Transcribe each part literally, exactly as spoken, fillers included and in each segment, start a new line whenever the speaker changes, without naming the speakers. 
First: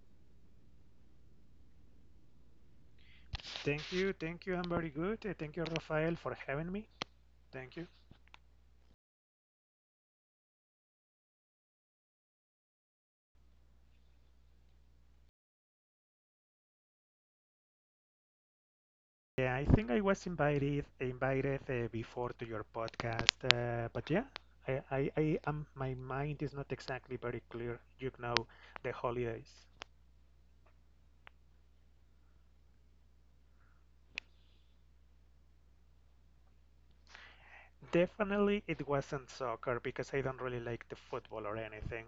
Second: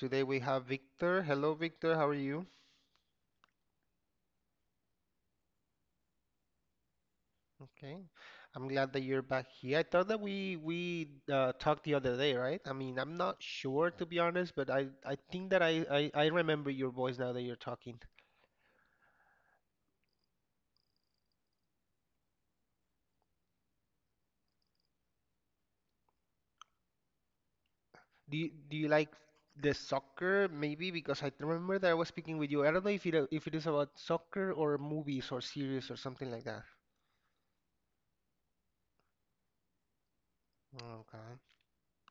Today we have Victor. Hello, Victor. How are you?
Thank you, thank you. I'm very good. Uh, Thank you, Rafael, for having me. Thank you.
Okay. I'm glad that you're back here. I thought that we we uh, talked the other day, right? I mean, I'm not sure to be honest, but I I think that I I, I remember your voice now that you're talking.
Yeah, I think I was invited invited uh, before to your podcast, uh, but yeah, I I, I am. My mind is not exactly very clear. You
Do
know,
you, do you
the
like
holidays.
the soccer? Maybe because I remember that I was speaking with you. I don't know if it if it is about soccer or movies or series or something like that.
Definitely, it wasn't soccer because I don't really like the
Okay.
football or anything.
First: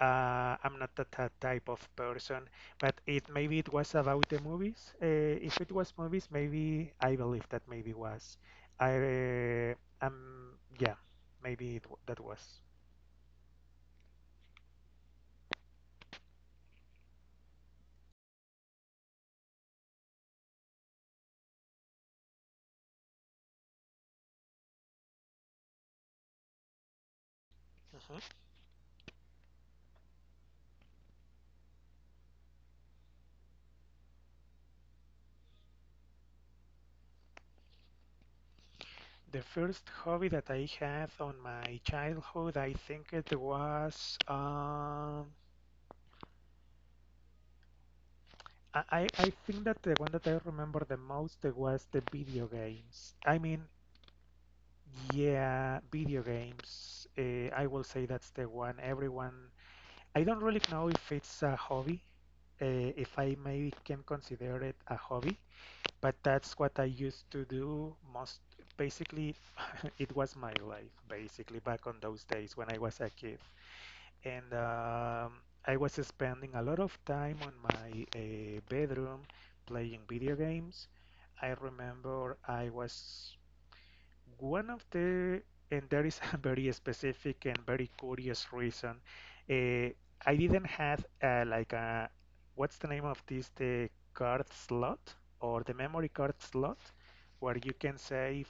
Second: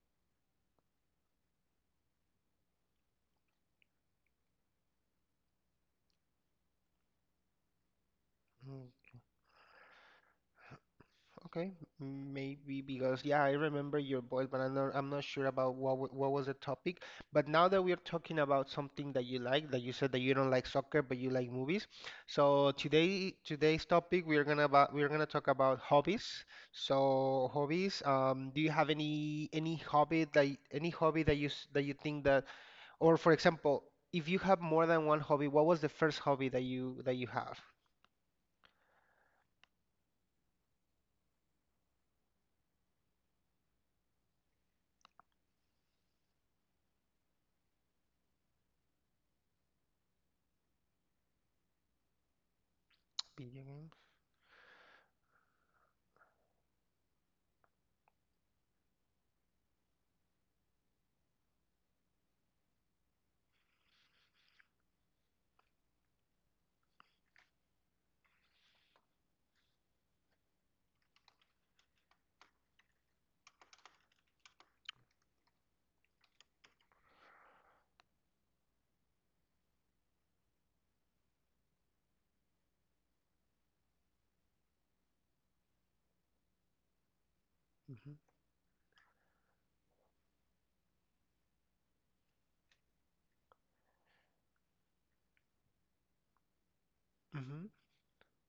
Uh, I'm not that ty- type of person, but it maybe it was about the movies. Uh, if it was movies, maybe I believe that maybe was. I uh, um yeah,
Okay,
Maybe it, w- that
m-
was.
maybe because yeah, I remember your voice, but I'm not, I'm not sure about what wa- what was the topic. But now that we're talking about something that you like, that you said that you don't like soccer, but you like movies. So today today's topic we're gonna about we're gonna talk about hobbies. So hobbies,
Mhm.
um, do you have any any hobby that y- any hobby that you s- that you think that, or for example, if you have more than one hobby, what was the first hobby that you that you have?
The first hobby that I had on my childhood, I think it was um, I, I I think that the one that I remember the most was the video games. I
Video
mean,
games.
yeah, video games. Uh, I will say that's the one everyone. I don't really know if it's a hobby, uh, if I maybe can consider it a hobby, but that's what I used to do most. Basically, it was my life, basically, back on those days when I was a kid. And um, I was spending a lot of time on my uh, bedroom playing video games. I remember I was one of the, and there is a very specific and very
Mm-hmm.
curious reason. Uh, I didn't have uh, like a, what's the name of this, the card slot or the memory card slot where
Mm-hmm.
you can save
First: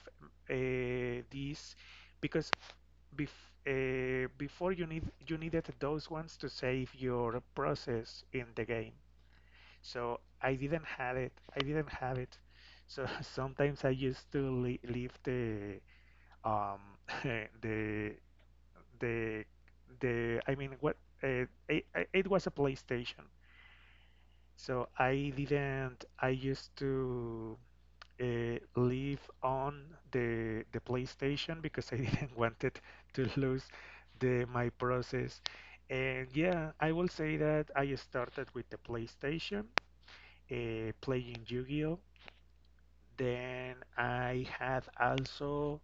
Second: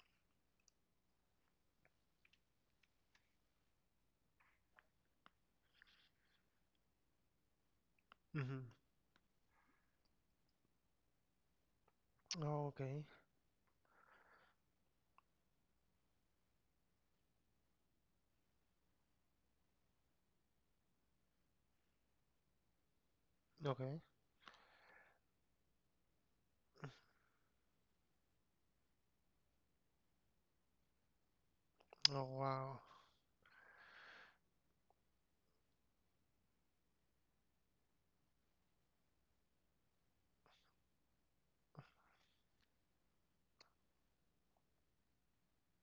uh, these because bef uh, before you need you needed those ones to save your process in
Mm-hmm.
the game. So I didn't have it. I didn't have it.
Oh, okay.
So sometimes I used to le leave the um, the the the I mean what uh, it, it was a PlayStation,
Okay.
so I didn't I used to uh, live on the the PlayStation because I
Oh
didn't want it
wow.
to lose the my process. And yeah, I will say that I started with the PlayStation uh, playing Yu-Gi-Oh, then I had also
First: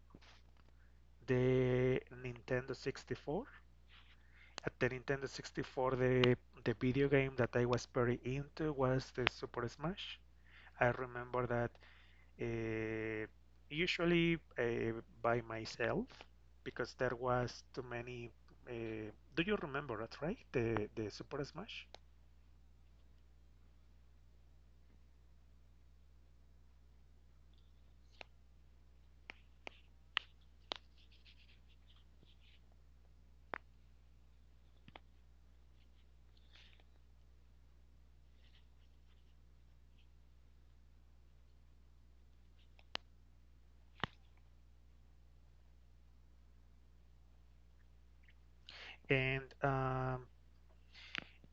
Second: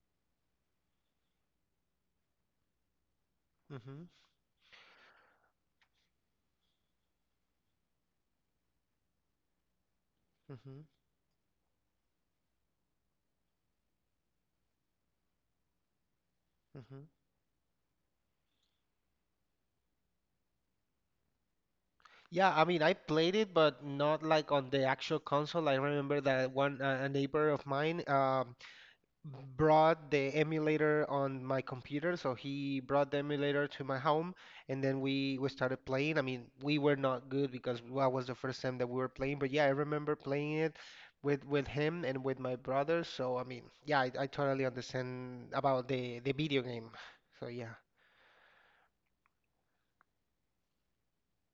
the Nintendo sixty-four.
Mhm.
At the Nintendo sixty-four, the the video game that I was very into was the Super Smash.
Mhm.
I remember that uh, usually uh, by myself because
Mhm.
there was too many. Uh, do you remember that, right? The the Super Smash,
Yeah, I mean, I played it, but not like on the actual console. I remember that one uh, a neighbor of mine um, brought the emulator on my computer, so he brought the emulator to my home, and then we we started playing. I mean, we were not good because that was the first time that we were playing. But yeah, I remember playing it with with him and with my brother. So I mean, yeah, I, I totally understand about the the video game. So yeah.
and um,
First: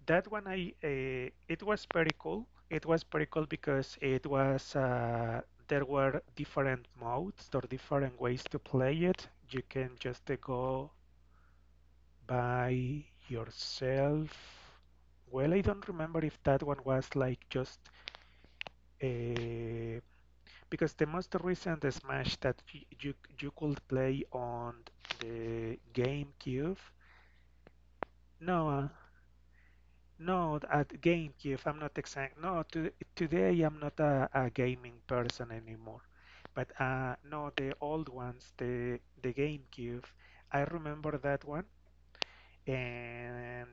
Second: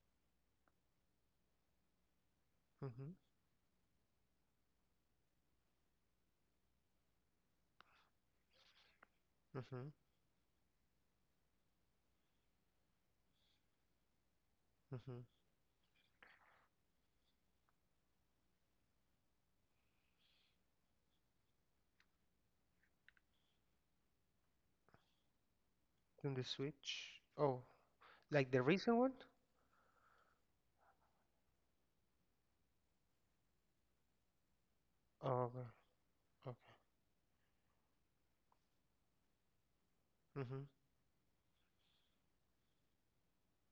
that one I uh, it was pretty cool. It was
Mhm.
pretty cool because it was uh, there were different modes or different ways to play it. You can
Mhm.
just uh, go by yourself.
Hmm.
Well, I don't remember if that one was like just uh, because the most recent Smash that y- you you could play on the
In the
GameCube.
Switch? Oh, like the
No, uh,
recent one?
no, at GameCube. I'm not exact. No, to, today I'm not a, a gaming person
Oh,
anymore. But
okay.
uh, no, the old ones, the the GameCube.
Okay.
I
Hmm.
remember that one. And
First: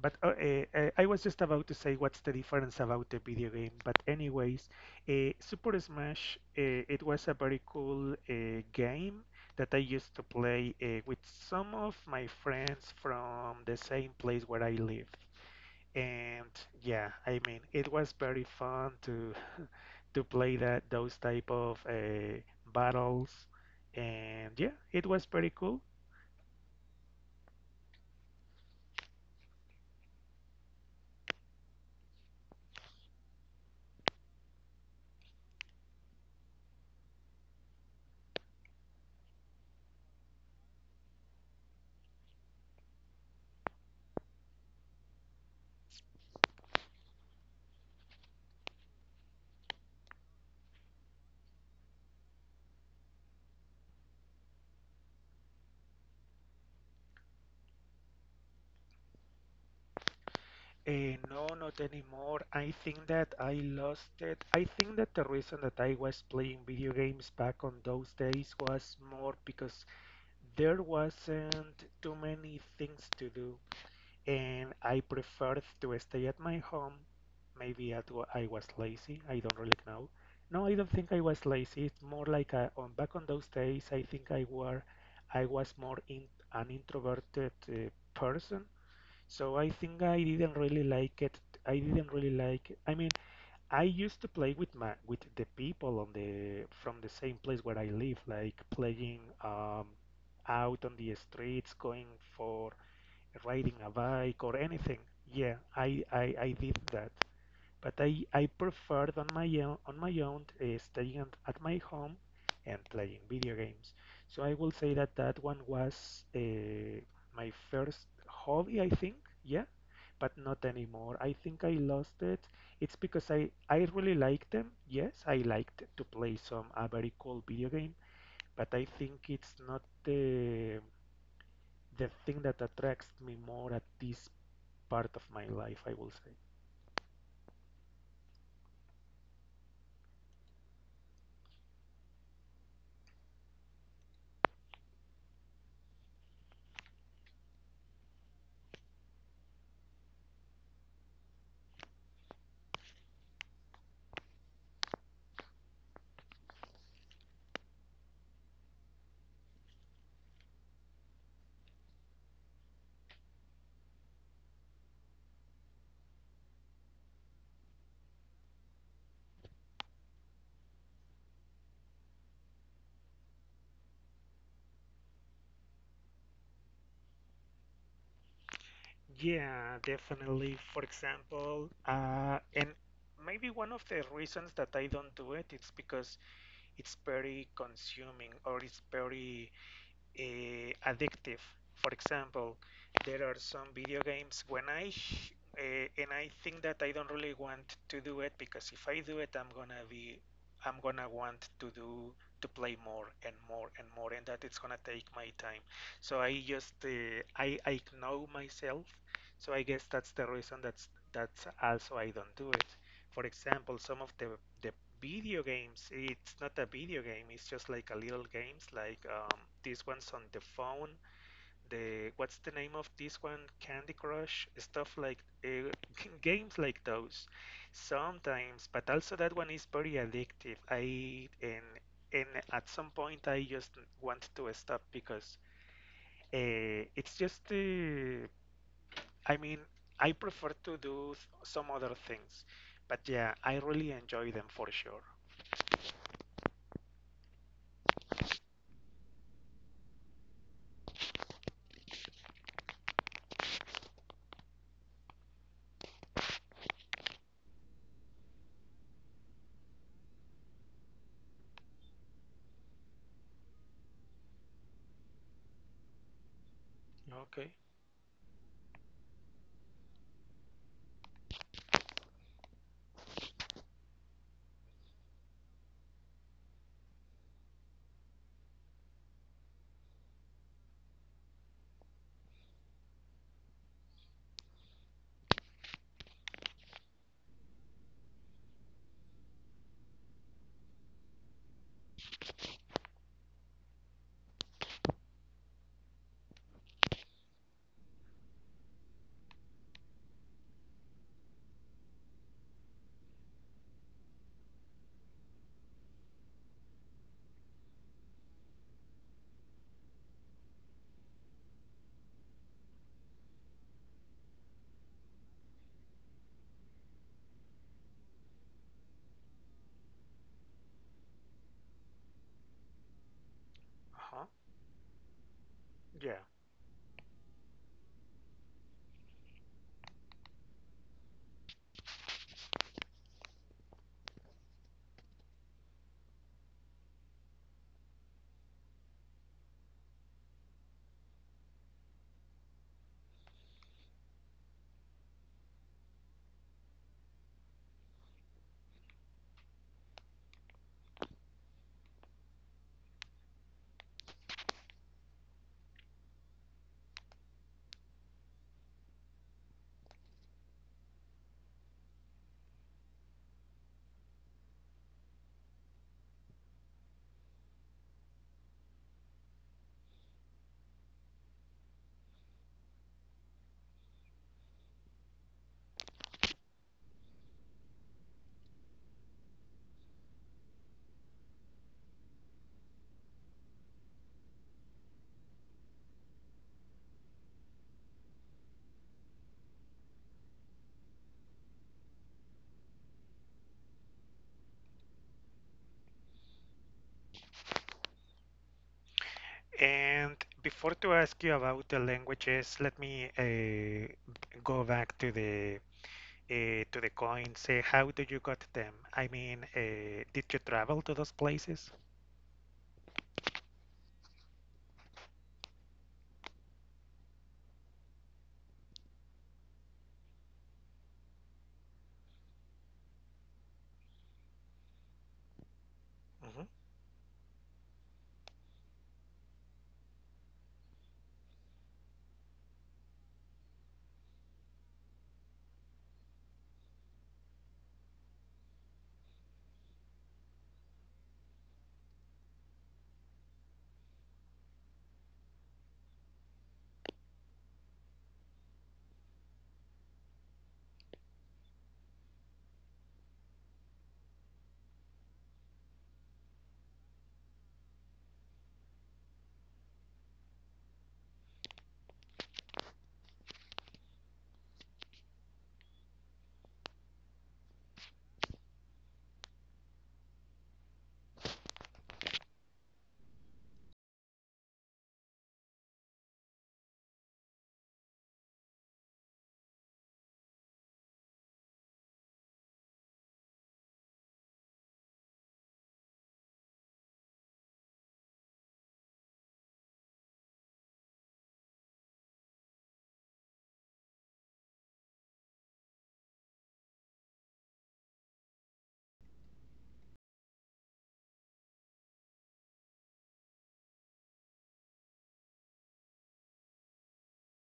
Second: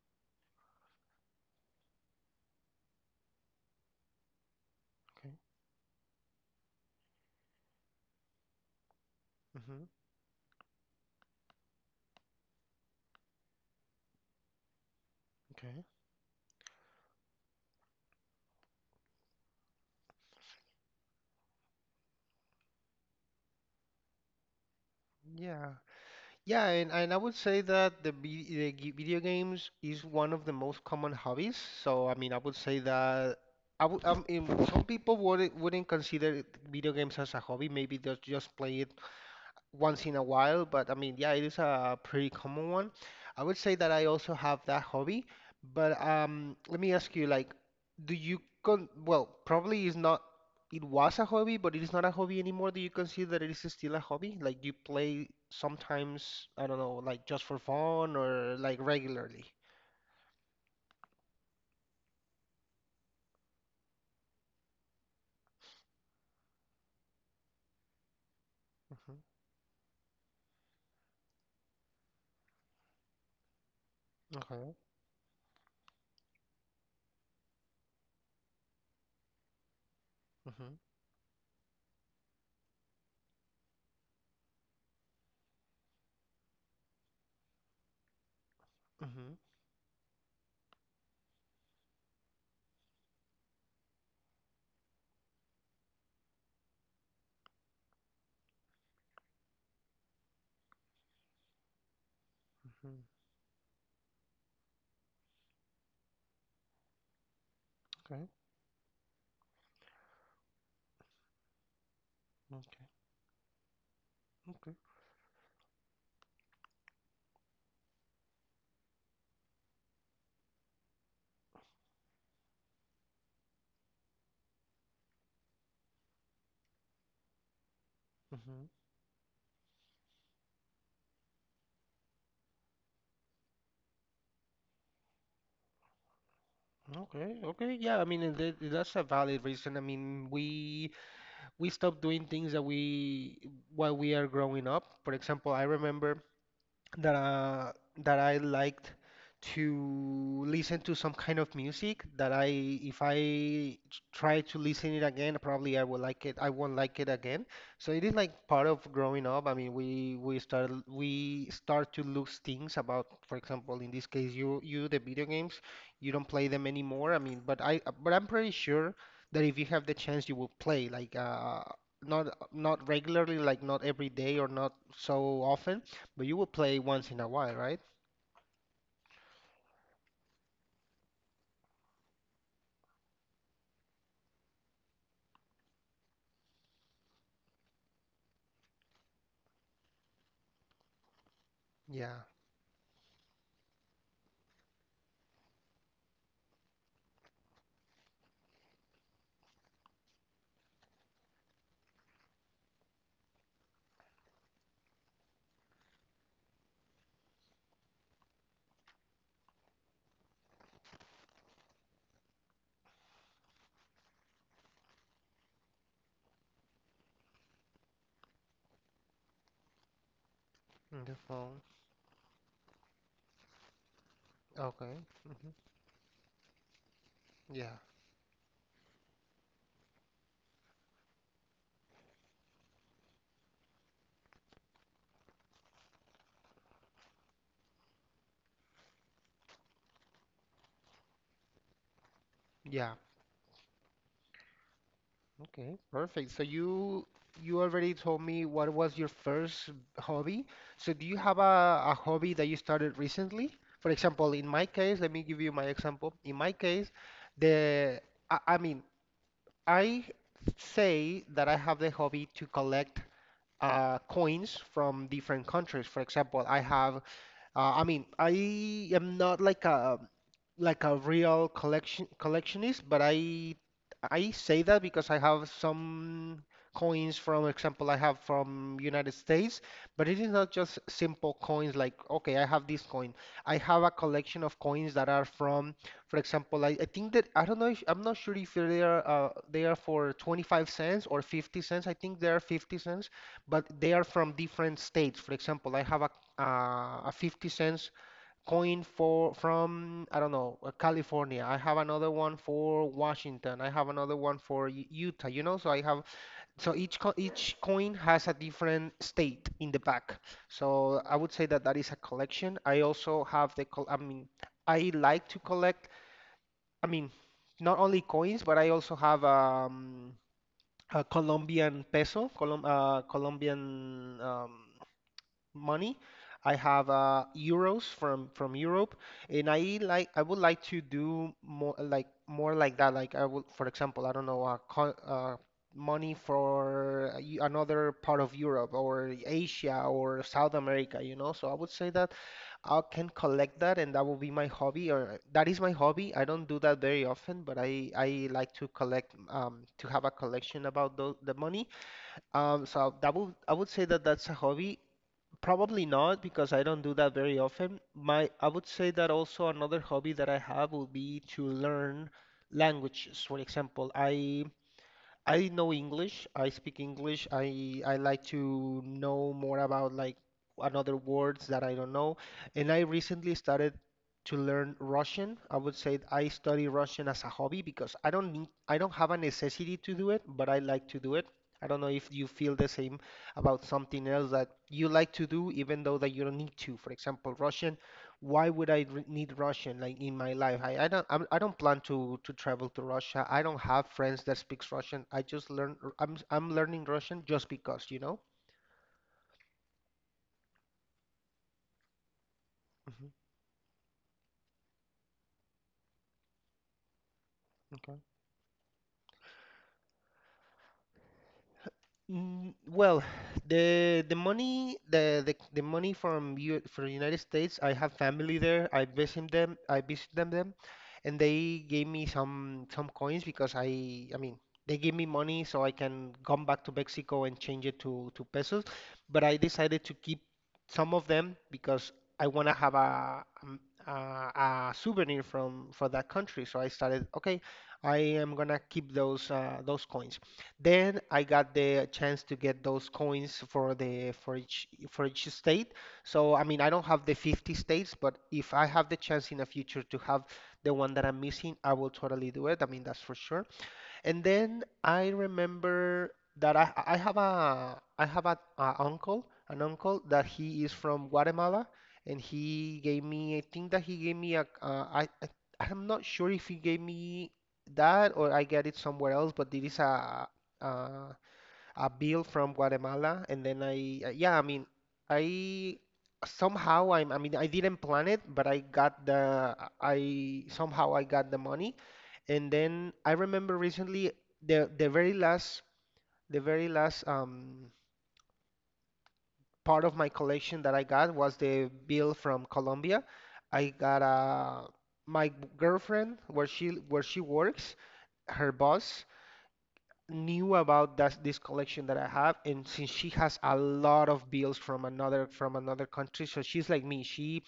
But uh, eh, eh, I was just about to say what's the difference about the video game. But anyways, uh,
Okay.
Super Smash, uh, it was a very cool uh, game that I
Hmm.
used to play uh, with some of my friends from the same place where I live.
Okay.
And yeah, I mean, it was very fun to to play that those type of uh, battles. And yeah, it was pretty
Yeah.
cool.
Yeah, and, and I would say that the, vi- the g- video games is one of the most common hobbies. So, I mean, I would say that I would, I mean, some people wouldn't, wouldn't consider it- video games as a hobby. Maybe they just play it once in a while, but I mean, yeah, it is a pretty common one. I would say that I also have that hobby, but um, let me ask you, like, do you con well, probably is not it was a hobby, but it is not a hobby anymore. Do you consider that it is still a hobby? Like, do you play sometimes, I don't know, like just for fun or like regularly?
Eh, no, not anymore. I think that I lost it. I think that the reason that I was playing video games back on those days was
Mhm.
more because there wasn't too many things to do, and
Okay.
I preferred to stay at my home. Maybe at wa- I was lazy. I don't really know. No, I
Mhm.
don't think I was lazy. It's more like uh on back on those days. I think I were, I was more in, an introverted uh, person,
Mhm.
so I think I didn't really like it. I didn't really like it. I mean, I used to play with my with the people on the from the same place where I live, like playing um, out on the streets, going for
Mhm.
riding a bike or anything. Yeah, I, I, I did that. But
Okay.
I, I preferred on my own, on my own uh, staying at, at my home
Okay.
and playing video games. So I
Okay.
will say that that one was uh, my first hobby, I think. Yeah, but not anymore. I think I lost it. It's because I, I really like them. Yes, I liked to play some a very cool video game,
Mhm.
but I think it's not the the thing that attracts me more at this part of my life, I will say.
Okay. Okay. Yeah. I mean, and that- that's a valid reason. I mean, we we stop doing things that we while we are growing up. For example, I remember that uh, that I liked to listen to some kind of music that I if I t- try to listen it again, probably I will like it. I won't like it again. So it is like part of growing up. I mean, we we start we start to lose things about, for example, in this case, you you the video games, you don't play them anymore. I mean, but I but I'm pretty sure that if you have the chance, you will play. Like uh, not not regularly, like not every day or not so often, but you will play once in a while, right?
Yeah, definitely. For example, uh, and maybe one of the reasons that I don't do it, it's because it's very consuming or it's very eh, addictive. For
Yeah,
example, there are some video games when I sh- eh, and I think that I don't really want to do it because if I do it, I'm gonna be I'm gonna want to do to play more and more and more, and that it's gonna take my time. So I just uh, I I know myself. So I guess that's the reason that's that's also I don't do it. For example, some of the the video games, it's not a video game, it's just like a little games like um, these ones on the phone,
in the phone.
the what's the name of this one, Candy Crush, stuff
Okay.
like
Hmm.
uh, games like those
Yeah.
sometimes, but also that one is very addictive I and and at some point I just want to stop because uh, it's just uh, I mean, I prefer to do s- some other things,
Yeah.
but yeah, I really enjoy them for sure.
Okay. Perfect. So you you already told me what was your first hobby. So do you have a, a hobby that you started recently? For example, in my case, let me give you my example. In my case, the I, I mean, I say that I have the hobby to collect uh, coins from different countries. For example, I have,
Okay.
uh, I mean, I am not like a like a real collection collectionist, but I I say that because I have some coins from example I have from United States, but it is not just simple coins like okay, I have this coin. I have a collection of coins that are from, for example, I, I think that I don't know if I'm not sure if they are uh, they are for twenty-five cents or fifty cents. I think they are fifty cents, but they are from different states. For example, I have a uh, a fifty cents coin for from I don't know uh, California. I have another one for Washington. I have another one for U- Utah. You know, so I have so each co each coin has a different state in the back. So I would say that that is a collection. I also have the col I mean I like to collect. I mean not only coins, but I also have um, a Colombian peso, Colom uh, Colombian
Uh-huh.
um, money.
Yeah.
I have uh, euros from from Europe, and I like I would like to do more like more like that. Like I would, for example, I don't know, uh, co uh, money for y- another part of Europe or Asia or South America, you know. So I would say that I can collect that, and that will be my hobby, or that is my hobby. I don't do that very often, but I I like to collect um to have a collection about tho- the money. Um, so that would I would say that that's a hobby, probably not because I don't do that very often. My, I would say that also another hobby that I have would be to learn languages. For example, I I know English. I speak English. I I like to know more about like another words that I don't know. And I recently started to learn Russian. I would say I study Russian as a hobby because I don't need I don't have a necessity to do it, but I like to do it. I don't know if you feel the same about something else that you like to do even though that you don't need to. For example, Russian, why would I r- need Russian like in my life? I, I don't I'm, I don't plan to to travel to Russia. I don't have friends that speaks Russian. I just learn r- I'm I'm learning Russian just because, you know?
And before to ask you about the languages, let
Hmm.
me uh, go back to the uh, to the coins. Say, how
Okay.
did you got them? I mean, uh, did you travel to those places?
Mm, well, the the money the the, the money from U from the United States, I have family there. I visit them. I visit them them, and they gave me some some coins because I I mean they gave me money so I can come
Hmm.
back to Mexico and change it to to pesos. But I decided to keep some of them because I want to have a, um, a a souvenir from for that country. So I started, okay, I am gonna keep those uh, those coins. Then I got the chance to get those coins for the for each for each state. So I mean, I don't have the fifty states, but if I have the chance in the future to have the one that I'm missing, I will totally do it. I mean, that's for sure. And then I remember that I, I have a I have a, a uncle, an uncle that he is from Guatemala, and he gave me, I think that he gave me a, uh, I, I I'm not sure if he gave me that or I get it somewhere else, but it is a, uh a bill from Guatemala, and then I, uh, yeah, I mean, I somehow I'm, I mean, I didn't plan it, but I got the, I somehow I got the money, and then I remember recently the the very last, the very last um part of my collection that I got was the bill from Colombia. I got a my girlfriend where she where she works, her boss knew about that this collection that I have, and since she has a lot of bills from another from another country, so she's like me. She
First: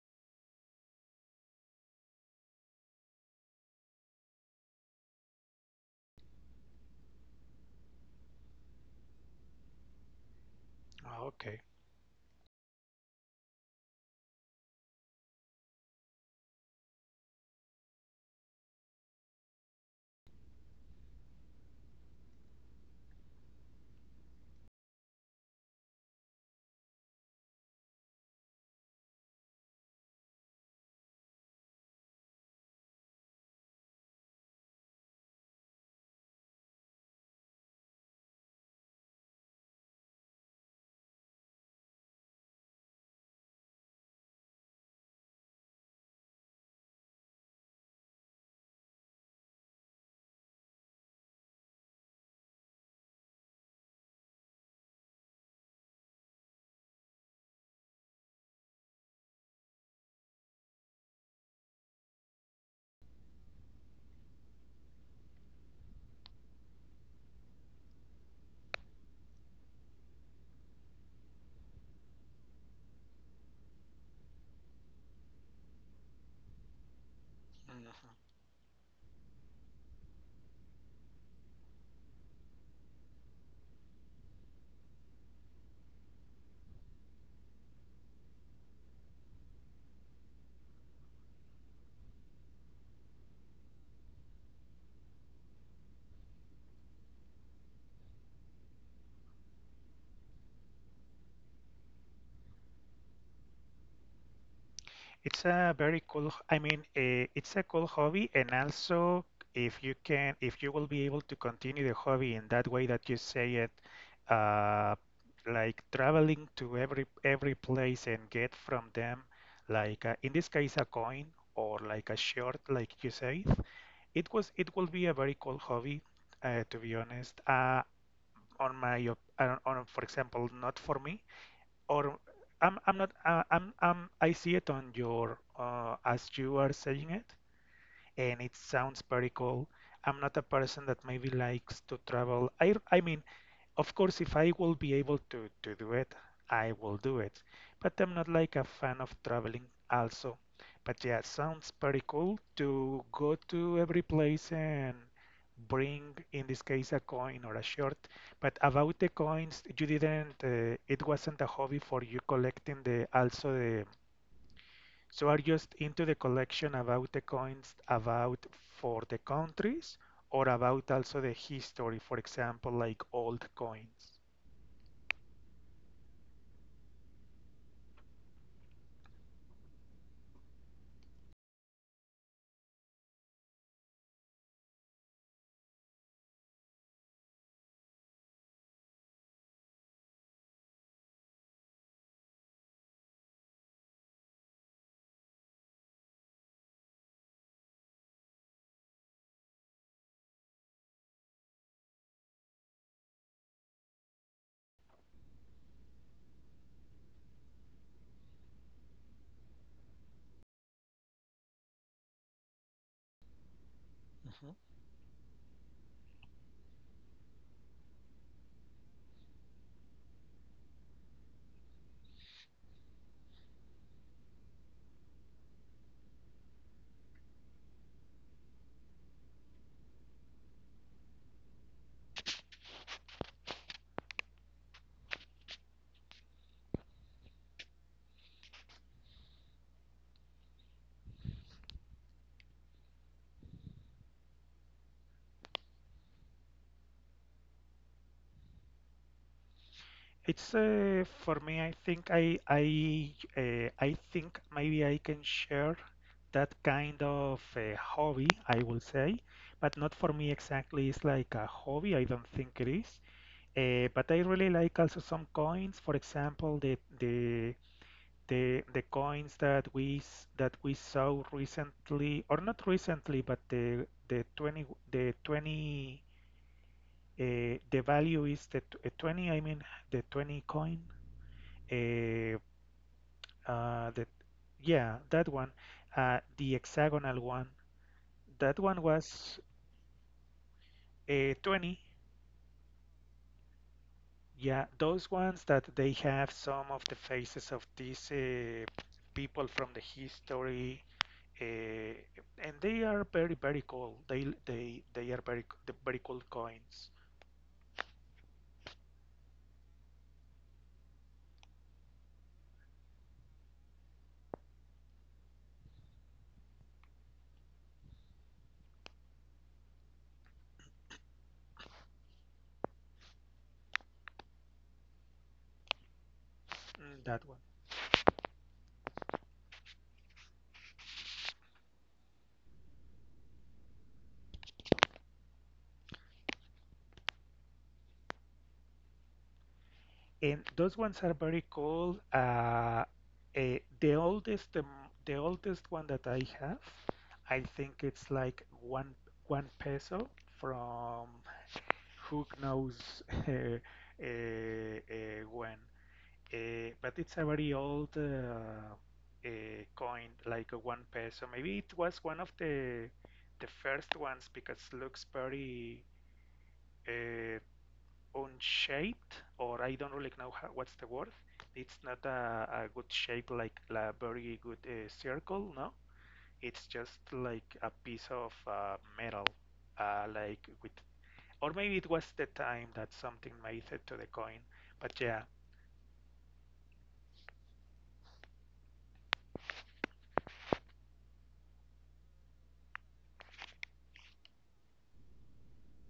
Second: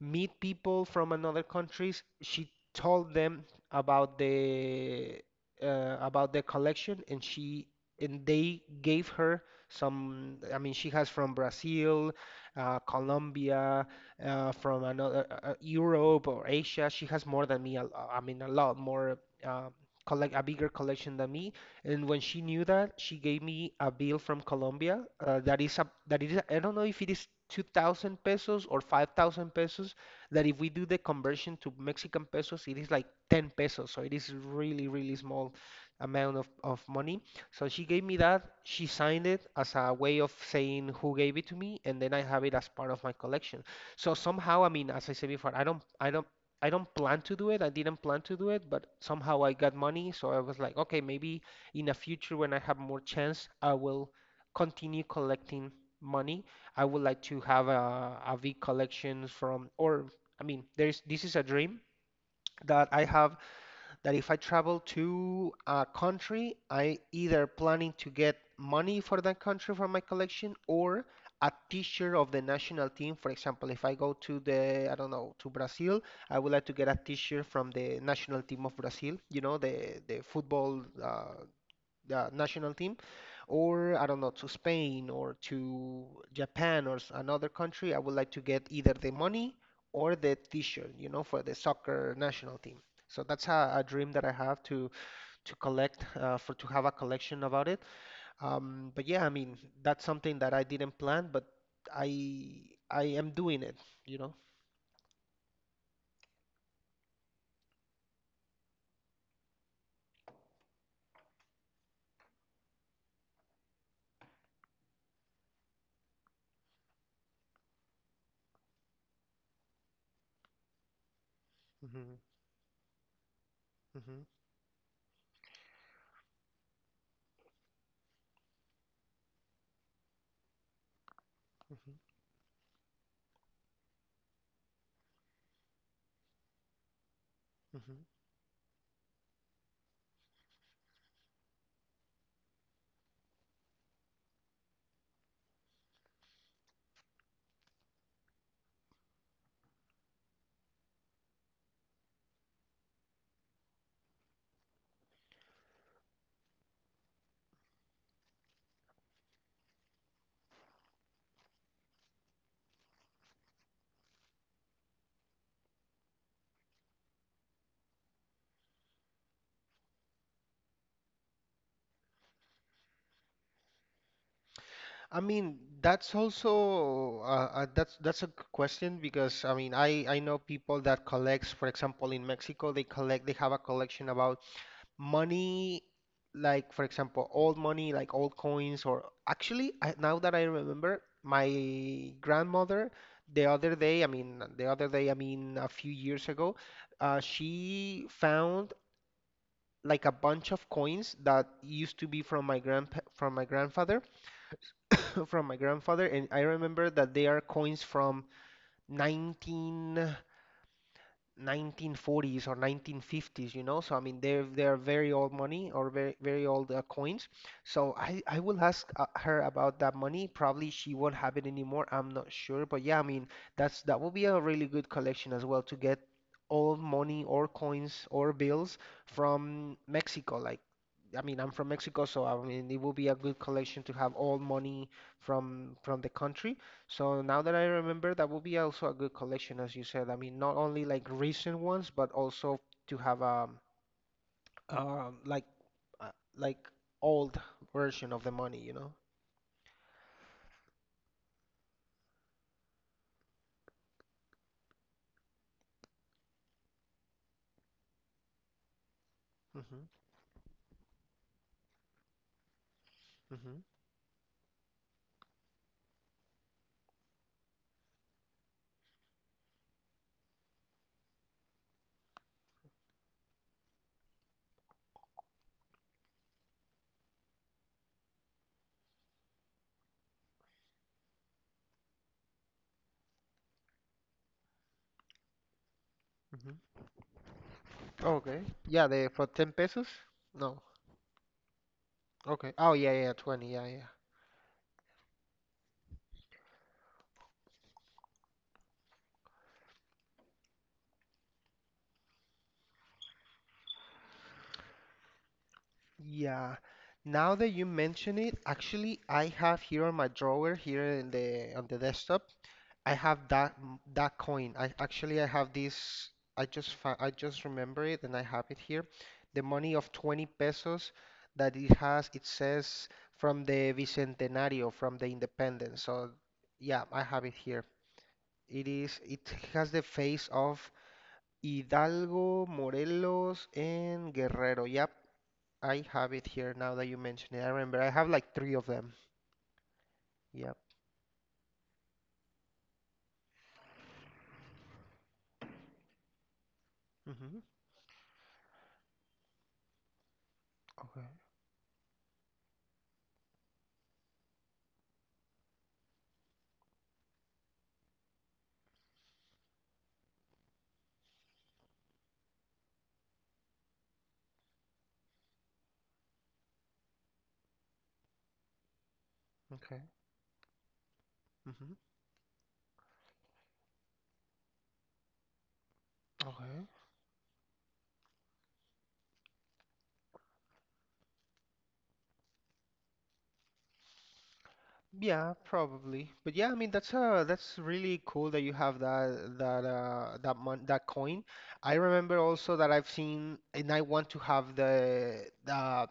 meet people from another countries. She told them about the uh, about the collection, and she and they gave her some. I mean, she has from
Okay.
Brazil, uh, Colombia, uh, from another uh, uh, Europe or Asia. She has more than me. a lo- I mean, a lot more. Uh, collect a bigger collection than me and when she knew that, she gave me a bill from Colombia. Uh, that is a that is a, I don't know if it is two thousand pesos or five thousand pesos. That if we do the conversion to Mexican pesos, it is like ten pesos. So it is really really small amount of, of money. So she gave me that. She signed it as a way of saying who gave it to me, and then I have it as part of my collection. So somehow, I mean, as I said before, I don't I don't I don't plan to do it. I didn't plan to do it, but somehow I got money, so I was like, okay, maybe in a future when I have more chance, I will continue collecting money. I would like to have a, a big collection from, or I mean, there's this is a dream that I have that if I travel to a country, I either planning to get money for that country from my collection or a t-shirt of the national team. For example, if I go to the, I don't know, to Brazil, I would like to get a t-shirt from the
Mhm.
national team of Brazil, you know, the the football, uh, the national team, or I don't know, to Spain or to Japan or s- another country, I would like to get either the money or the t-shirt, you know, for the soccer national team. So that's a, a dream that I have to to collect uh, for to have a collection about it. Um, but yeah, I mean, that's something that I didn't plan, but I I am doing it, you know.
It's a very cool, I mean, uh, it's a cool hobby, and also if you can, if you will be able to continue the hobby in that way that you say it, uh, like traveling to every every place and get from them, like uh, in this case a coin or like
Hmm.
a shirt, like you say,
Hmm.
it was it will be a very cool hobby, uh, to be honest. Uh, on my, op- uh, on, for example, not for me
Hmm.
or I'm I'm not uh, I'm I'm I see it on your uh, as you are saying it,
Hmm.
and it sounds pretty cool. I'm not a person that maybe likes to travel. I I mean, of course, if I will be able to, to do it, I will do it. But I'm not like a fan of traveling also. But yeah, sounds pretty cool to go to every place and bring, in this case, a coin or a shirt. But about the coins, you didn't, uh, it wasn't a hobby for you collecting the, also the, so are you just into the collection about the coins, about for the countries, or about also the history, for example, like old coins?
I mean, that's also uh, uh, that's that's a g- question because I mean, I I know people that collects, for example, in Mexico, they collect they have a collection about money, like for example, old money, like old coins, or actually, I, now that I remember, my grandmother, the other day, I mean, the other day, I mean, a few years ago, uh, she found like a bunch of coins that used to be from my grandpa from my grandfather from my grandfather, and I remember that they are coins from nineteen, nineteen forties or nineteen fifties, you know. So I mean, they're
Mhm.
they're very old money or very very old uh, coins. So I I will ask uh, her about that money. Probably she won't have it anymore. I'm not sure, but yeah, I mean, that's that will be a really good collection as well to get old money or coins or bills from Mexico. Like I mean, I'm from Mexico, so I mean, it will be a good collection to have all money from from the country. So now that I remember, that will be also a good collection, as you said. I mean, not only like recent ones, but also to have um um like uh, like old version of the money, you know?
It's uh, for me. I think I I uh, I think maybe I can share that kind of uh, hobby, I will say, but
Mm-hmm.
not for me exactly. It's like a hobby. I don't think it is.
Mm-hmm.
Uh, but I really like also some coins. For example, the the the the coins that we s- that we saw recently, or not recently, but the the twenty the twenty uh, the value is the tw- uh, twenty. I mean the twenty coin. Uh, uh, the, yeah, that one, uh, the
Mm-hmm.
hexagonal one,
Okay.
that one
Yeah, the for
was
ten pesos? No.
uh, twenty.
Okay. Oh yeah, yeah, twenty. Yeah, yeah,
Yeah, those ones that they have some of the faces of these uh, people from the history, uh, and they are very, very cool. They they they are very very cool
yeah.
coins.
Now that you mention it, actually, I have here on my drawer here in the on the desktop. I have that that coin. I actually I have this. I just fi- I just remember it and I have it here. The money of twenty pesos that it has. It says from the Bicentenario, from the independence. So yeah, I
Mm, that
have it
one.
here. It is. It has the face of Hidalgo, Morelos, and Guerrero. Yep. I have it here now that you mention it. I remember I have like three of them.
And
Yep.
those ones are very cool. Uh, eh, the oldest, the, the oldest one that I have,
Mm-hmm.
I think it's like one one peso
Okay,
from who knows uh, uh, uh, when. Uh, but it's a very old uh, uh, coin, like a one peso. Maybe it was one of the the first ones because looks very uh, unshaped, or I
okay.
don't really know how, what's the word.
Mm-hmm.
It's not a, a good shape like a very good uh, circle, no? It's
Okay.
just like a piece of uh, metal, uh, like with, or maybe it was the time that something made it to the coin. But yeah,
Yeah, probably. But yeah, I mean that's uh that's really cool that you have that that uh that mon that coin. I remember also that I've seen and I want to have the uh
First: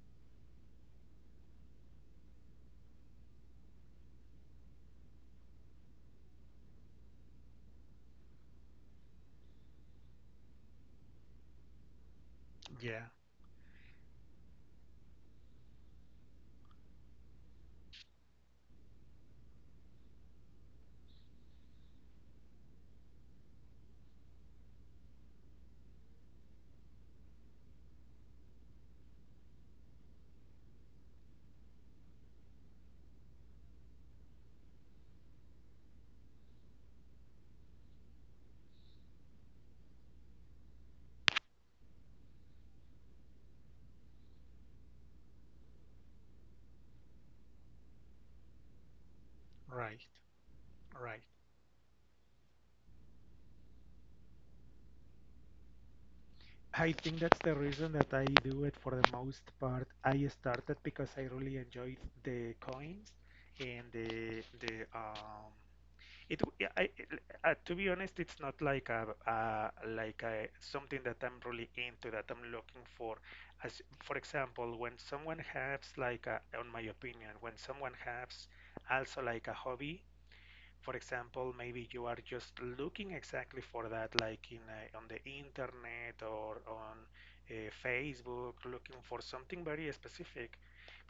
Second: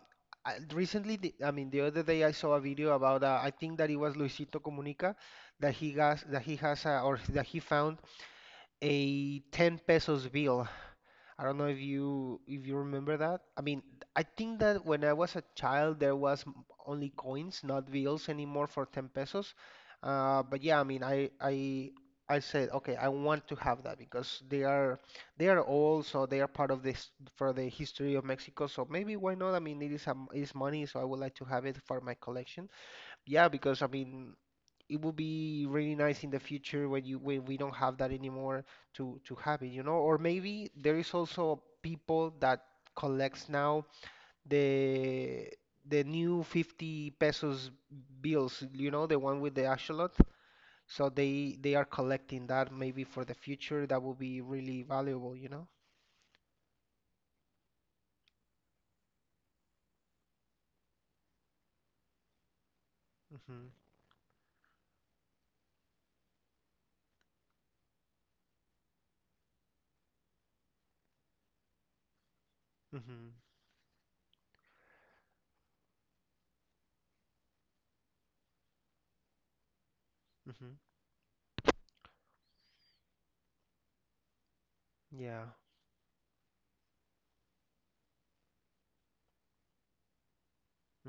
I, recently the, I mean the other day I saw a video about uh, I think that it was Luisito Comunica that he has that he has uh, or that he found a ten pesos bill. I don't know if you if you
yeah,
remember that. I mean, I think that when I was a child, there was m- only coins, not bills anymore for ten pesos. Uh, but yeah, I mean, I I I said, okay, I want to have that because they are they are old, so they are part of this for the history of Mexico. So maybe why not? I mean, it is a, m- it is money, so I would like to have it for my collection. Yeah, because I mean, it would be really nice in the future when you when we don't have that anymore to to have it, you know? Or maybe there is also people that collects now the the new fifty pesos bills, you know, the one with the
right,
axolot. So
right.
they they are collecting that maybe for the future. That would be really valuable, you know?
I think that's the reason that I do it for the most part. I started because I really enjoyed the coins
Hmm.
and the the um It, yeah, I- uh, to be honest, it's not like a, uh, like a, something that I'm really into that I'm looking for.
Hmm.
As for example, when someone has like a, on my opinion, when someone has also like a hobby,
Hmm.
for example, maybe you are just looking exactly for that, like in uh, on the
Yeah.
internet or on uh, Facebook, looking for something very specific.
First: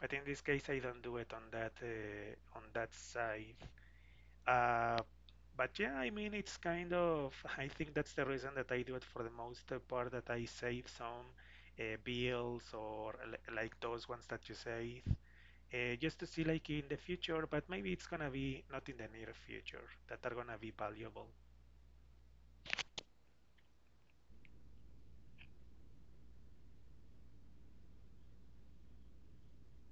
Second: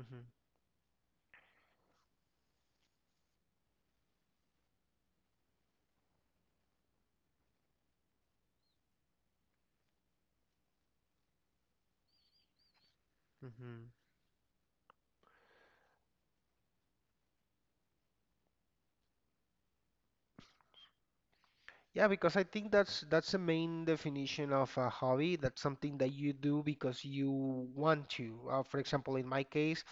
But in this case, I don't do it on that uh, on that side. Uh, but yeah, I mean, it's kind of, I think that's the reason that I do it for the most part, that I save some uh, bills or li- like
Hmm.
those ones that you save, uh, just to see like in the future, but maybe it's gonna be not in the near future that are gonna be valuable.
Yeah, because I think that's that's the main definition of a hobby. That's something that you do because you want to. Uh, for example, in my case,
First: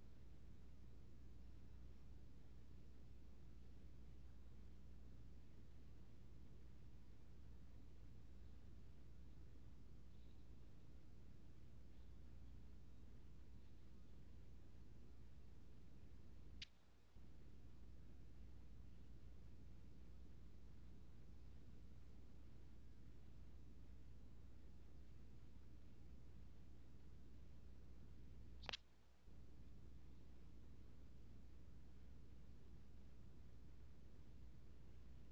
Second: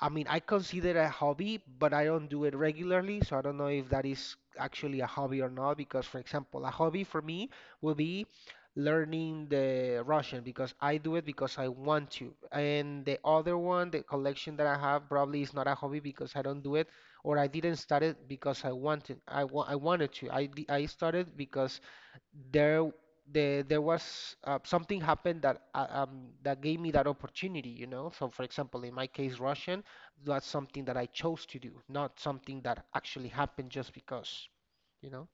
I mean, I consider a hobby, but I don't do it regularly, so I don't know if that is actually a hobby or not. Because, for example, a hobby for me will be learning the Russian because I do it because I want to. And the other one, the collection that I have, probably is not a hobby because I don't do it or I didn't start it because I wanted. I wa I wanted to. I di- I started because there there there was uh, something happened that uh, um that gave me that opportunity, you know. So for example, in my case, Russian, that's something that I chose to do, not something that actually happened just because, you know.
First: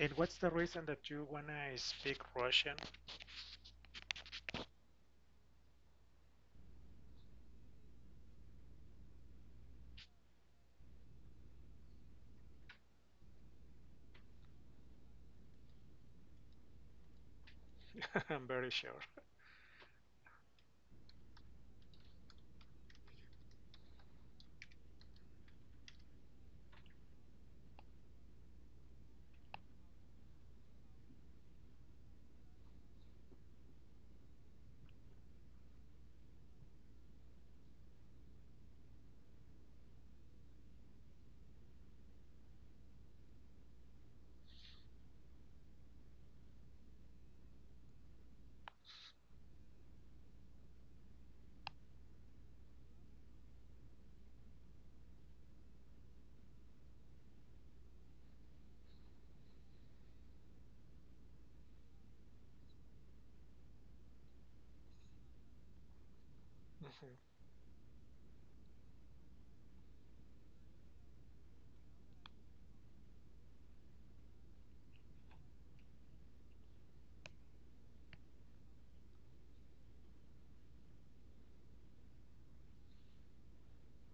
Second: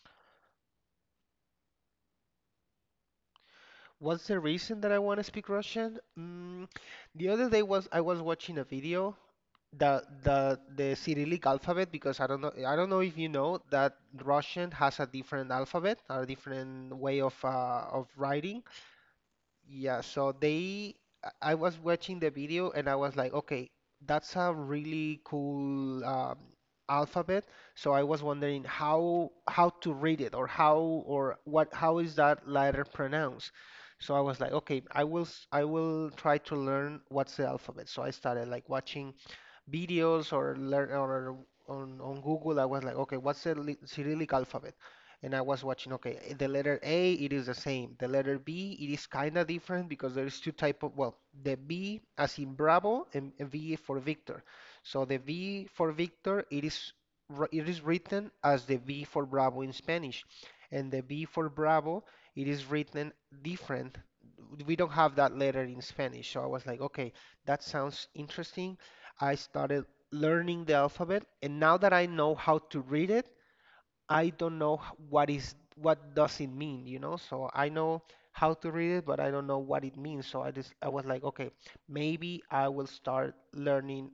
And what's the reason that you wanna speak Russian?
What's the reason that I want to speak Russian? Mm, the other day was I was watching a video the the the Cyrillic alphabet because I don't know I don't know if you know that Russian has a different alphabet, a different way of uh, of
I'm
writing.
very sure.
Yeah, so they, I I was watching the video and I was like, okay, that's a really cool um, alphabet. So I was wondering how how to read it or how or what how is that letter pronounced? So I was like, okay, I will s- I will try to learn what's the alphabet. So I started like watching videos or learn or on, on Google, I was like, okay, what's the li- Cyrillic alphabet? And I was watching, okay, the letter A, it is the same. The letter B, it is kind of different because there is two type of, well, the B as in Bravo and and V for Victor. So the V for Victor, it is wr- it is written as the V for Bravo in Spanish, and the B for Bravo, it is written different. We don't have that letter in Spanish, so I was like, okay,
Mhm.
that sounds interesting. I started learning the alphabet, and now that I know how to read it, I don't know h- what is what does it mean, you know? So I know how to read it, but I don't know what it means. So I just I was like, okay, maybe I will start learning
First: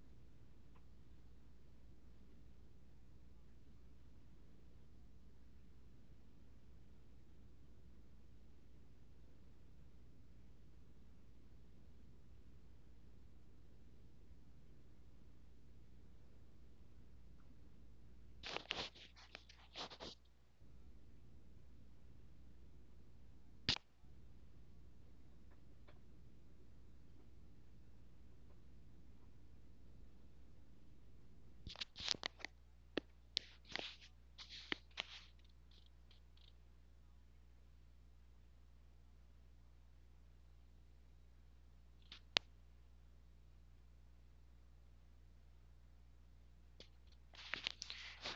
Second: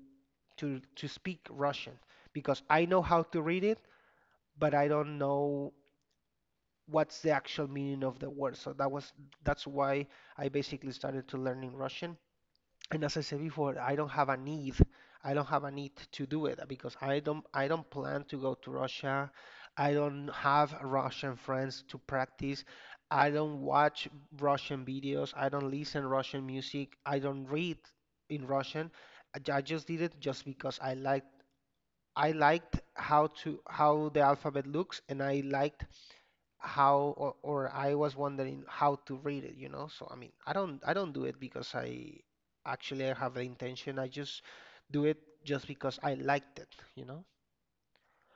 to to speak Russian because I know how to read it, but I don't know what's the actual meaning of the word. So that was that's why I basically started to learning Russian, and as I said before, I don't have a need. I don't have a need to do it because I don't I don't plan to go to Russia. I don't have Russian friends to practice. I don't watch Russian videos. I don't listen Russian music. I don't read in Russian. I ju- I just did it just because I liked I liked how to how the alphabet looks, and I liked how or, or I was wondering how to read it, you know? So I mean, I don't I don't do it because I actually I have the intention. I just do it just because I liked it, you know?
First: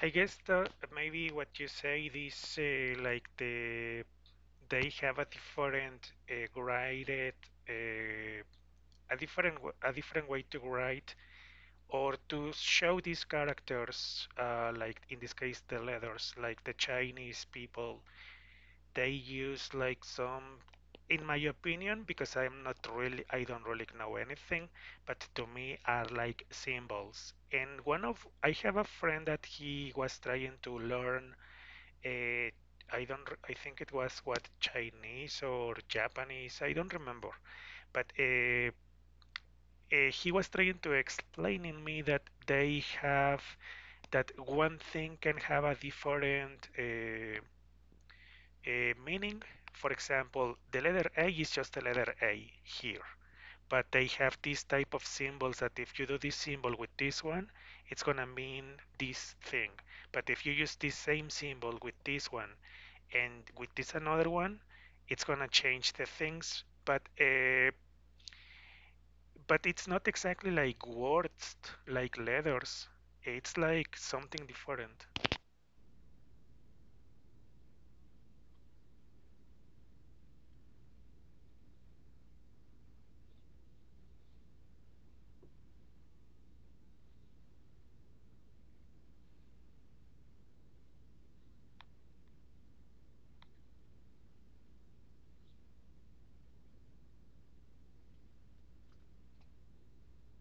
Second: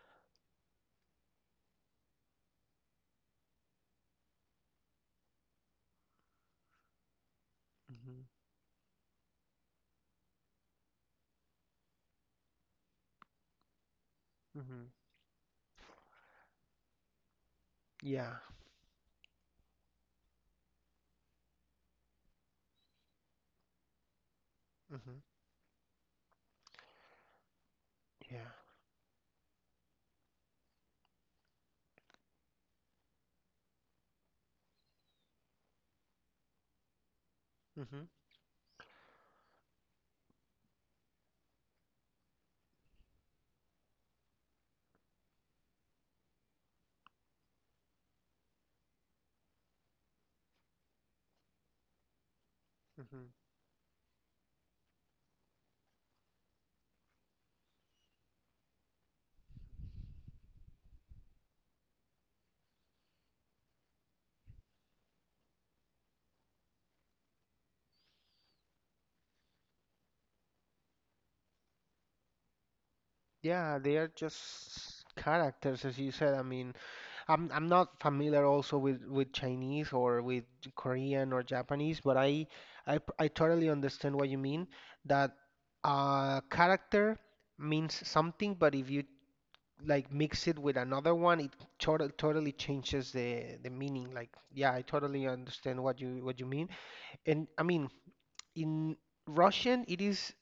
I guess the, maybe what you say is uh, like the they have a different uh, graded uh,
Hmm.
a different a different way to write or to show these characters, uh,
Hmm.
like in this case the letters, like the Chinese people.
Yeah.
They use like some, in my opinion, because i'm not really i don't really know anything,
Hmm.
but to me are like symbols. And one of,
Yeah.
I have a friend that he was trying to learn a, I don't. I think it was what, Chinese or Japanese, I don't remember.
Hmm.
But uh, uh, he was trying to explaining me that they have, that one thing can have a different uh, uh, meaning. For example, the letter A is just the letter A here,
Hmm.
but they have this type of symbols that if you do this symbol with this one, it's gonna mean this thing. But if you use this same symbol with this one and with this another one, it's gonna change the things. But uh, but it's not exactly like words, like letters. It's
Yeah,
like
they are
something different.
just characters, as you said. I mean, I'm I'm not familiar also with with Chinese or with Korean or Japanese, but I I p- I totally understand what you mean that uh character means something, but if you like mix it with another one, it totally totally changes the the meaning. Like, yeah, I totally understand what you what you mean. And I mean, in Russian it is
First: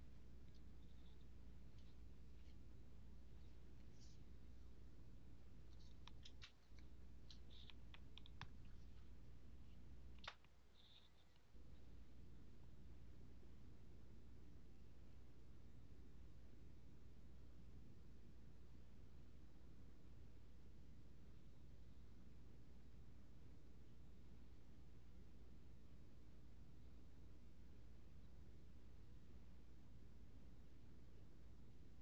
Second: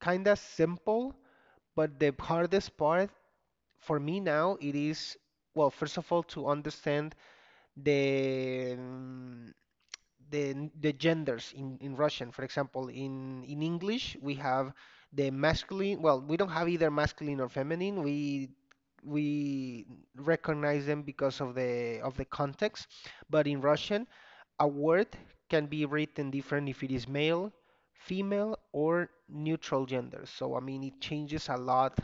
kind of simple, but the hardest part for me now it is, well, first of all, to understand the mm, the, the genders in, in Russian. For example, in, in English, we have the masculine. Well, we don't have either masculine or feminine. We we recognize them because of the of the context. But in Russian, a word can be written different if it is male, female, or neutral gender. So I mean, it changes a lot.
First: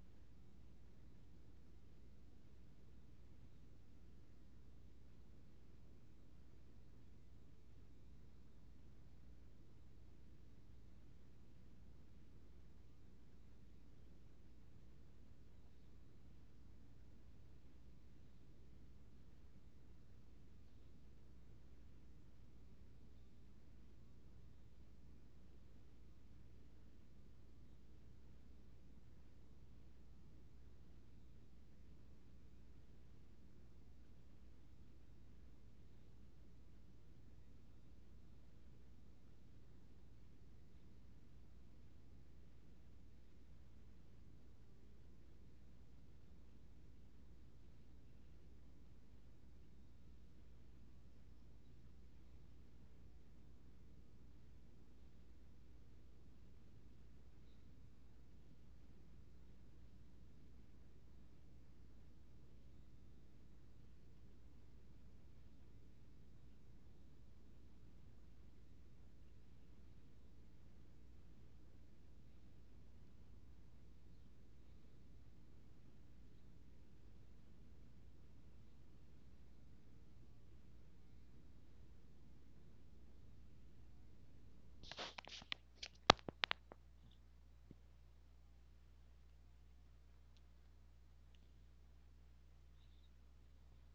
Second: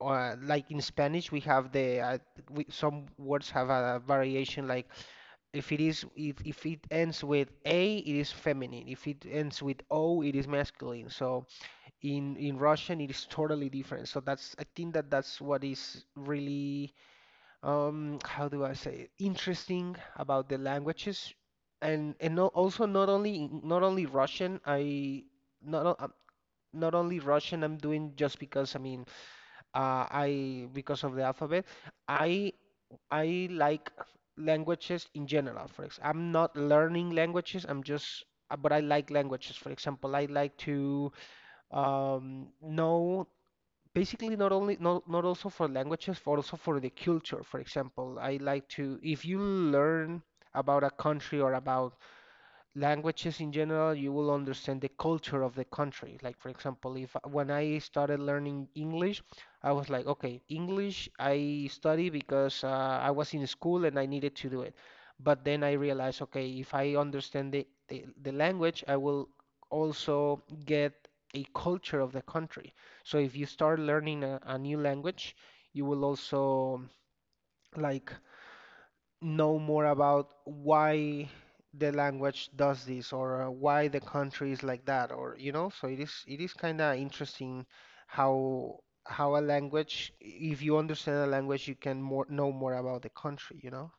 Uh, like in Spanish, we have the uh, we, some words have a variation, like if it is if, if it ends with A, it is feminine. If it ends with O, it is masculine. So in in Russian, it is totally different. So that's I think that that's what is really um how do I say it? Interesting about the languages, and and no, also not only not only Russian. I not o- um, Not only Russian. I'm doing just because I mean uh, I because of the alphabet. I I like languages in general. For example, I'm not learning languages. I'm just, uh, but I like languages. For example, I like to um, know basically not only not not also for languages, but also for the culture. For example, I like to if you learn about a country or about languages in general, you will understand the culture of the country. Like, for example, if when I started learning English, I was like, okay, English I study because uh, I was in school and I needed to do it. But then I realized, okay, if I understand the, the, the language, I will also get a culture of the country. So if you start learning a, a new language, you will also like know more about why the language does this or uh, why the country is like that, or you know, so it is it is kind of interesting how how a language, if you understand a language, you can more know more about the country, you know.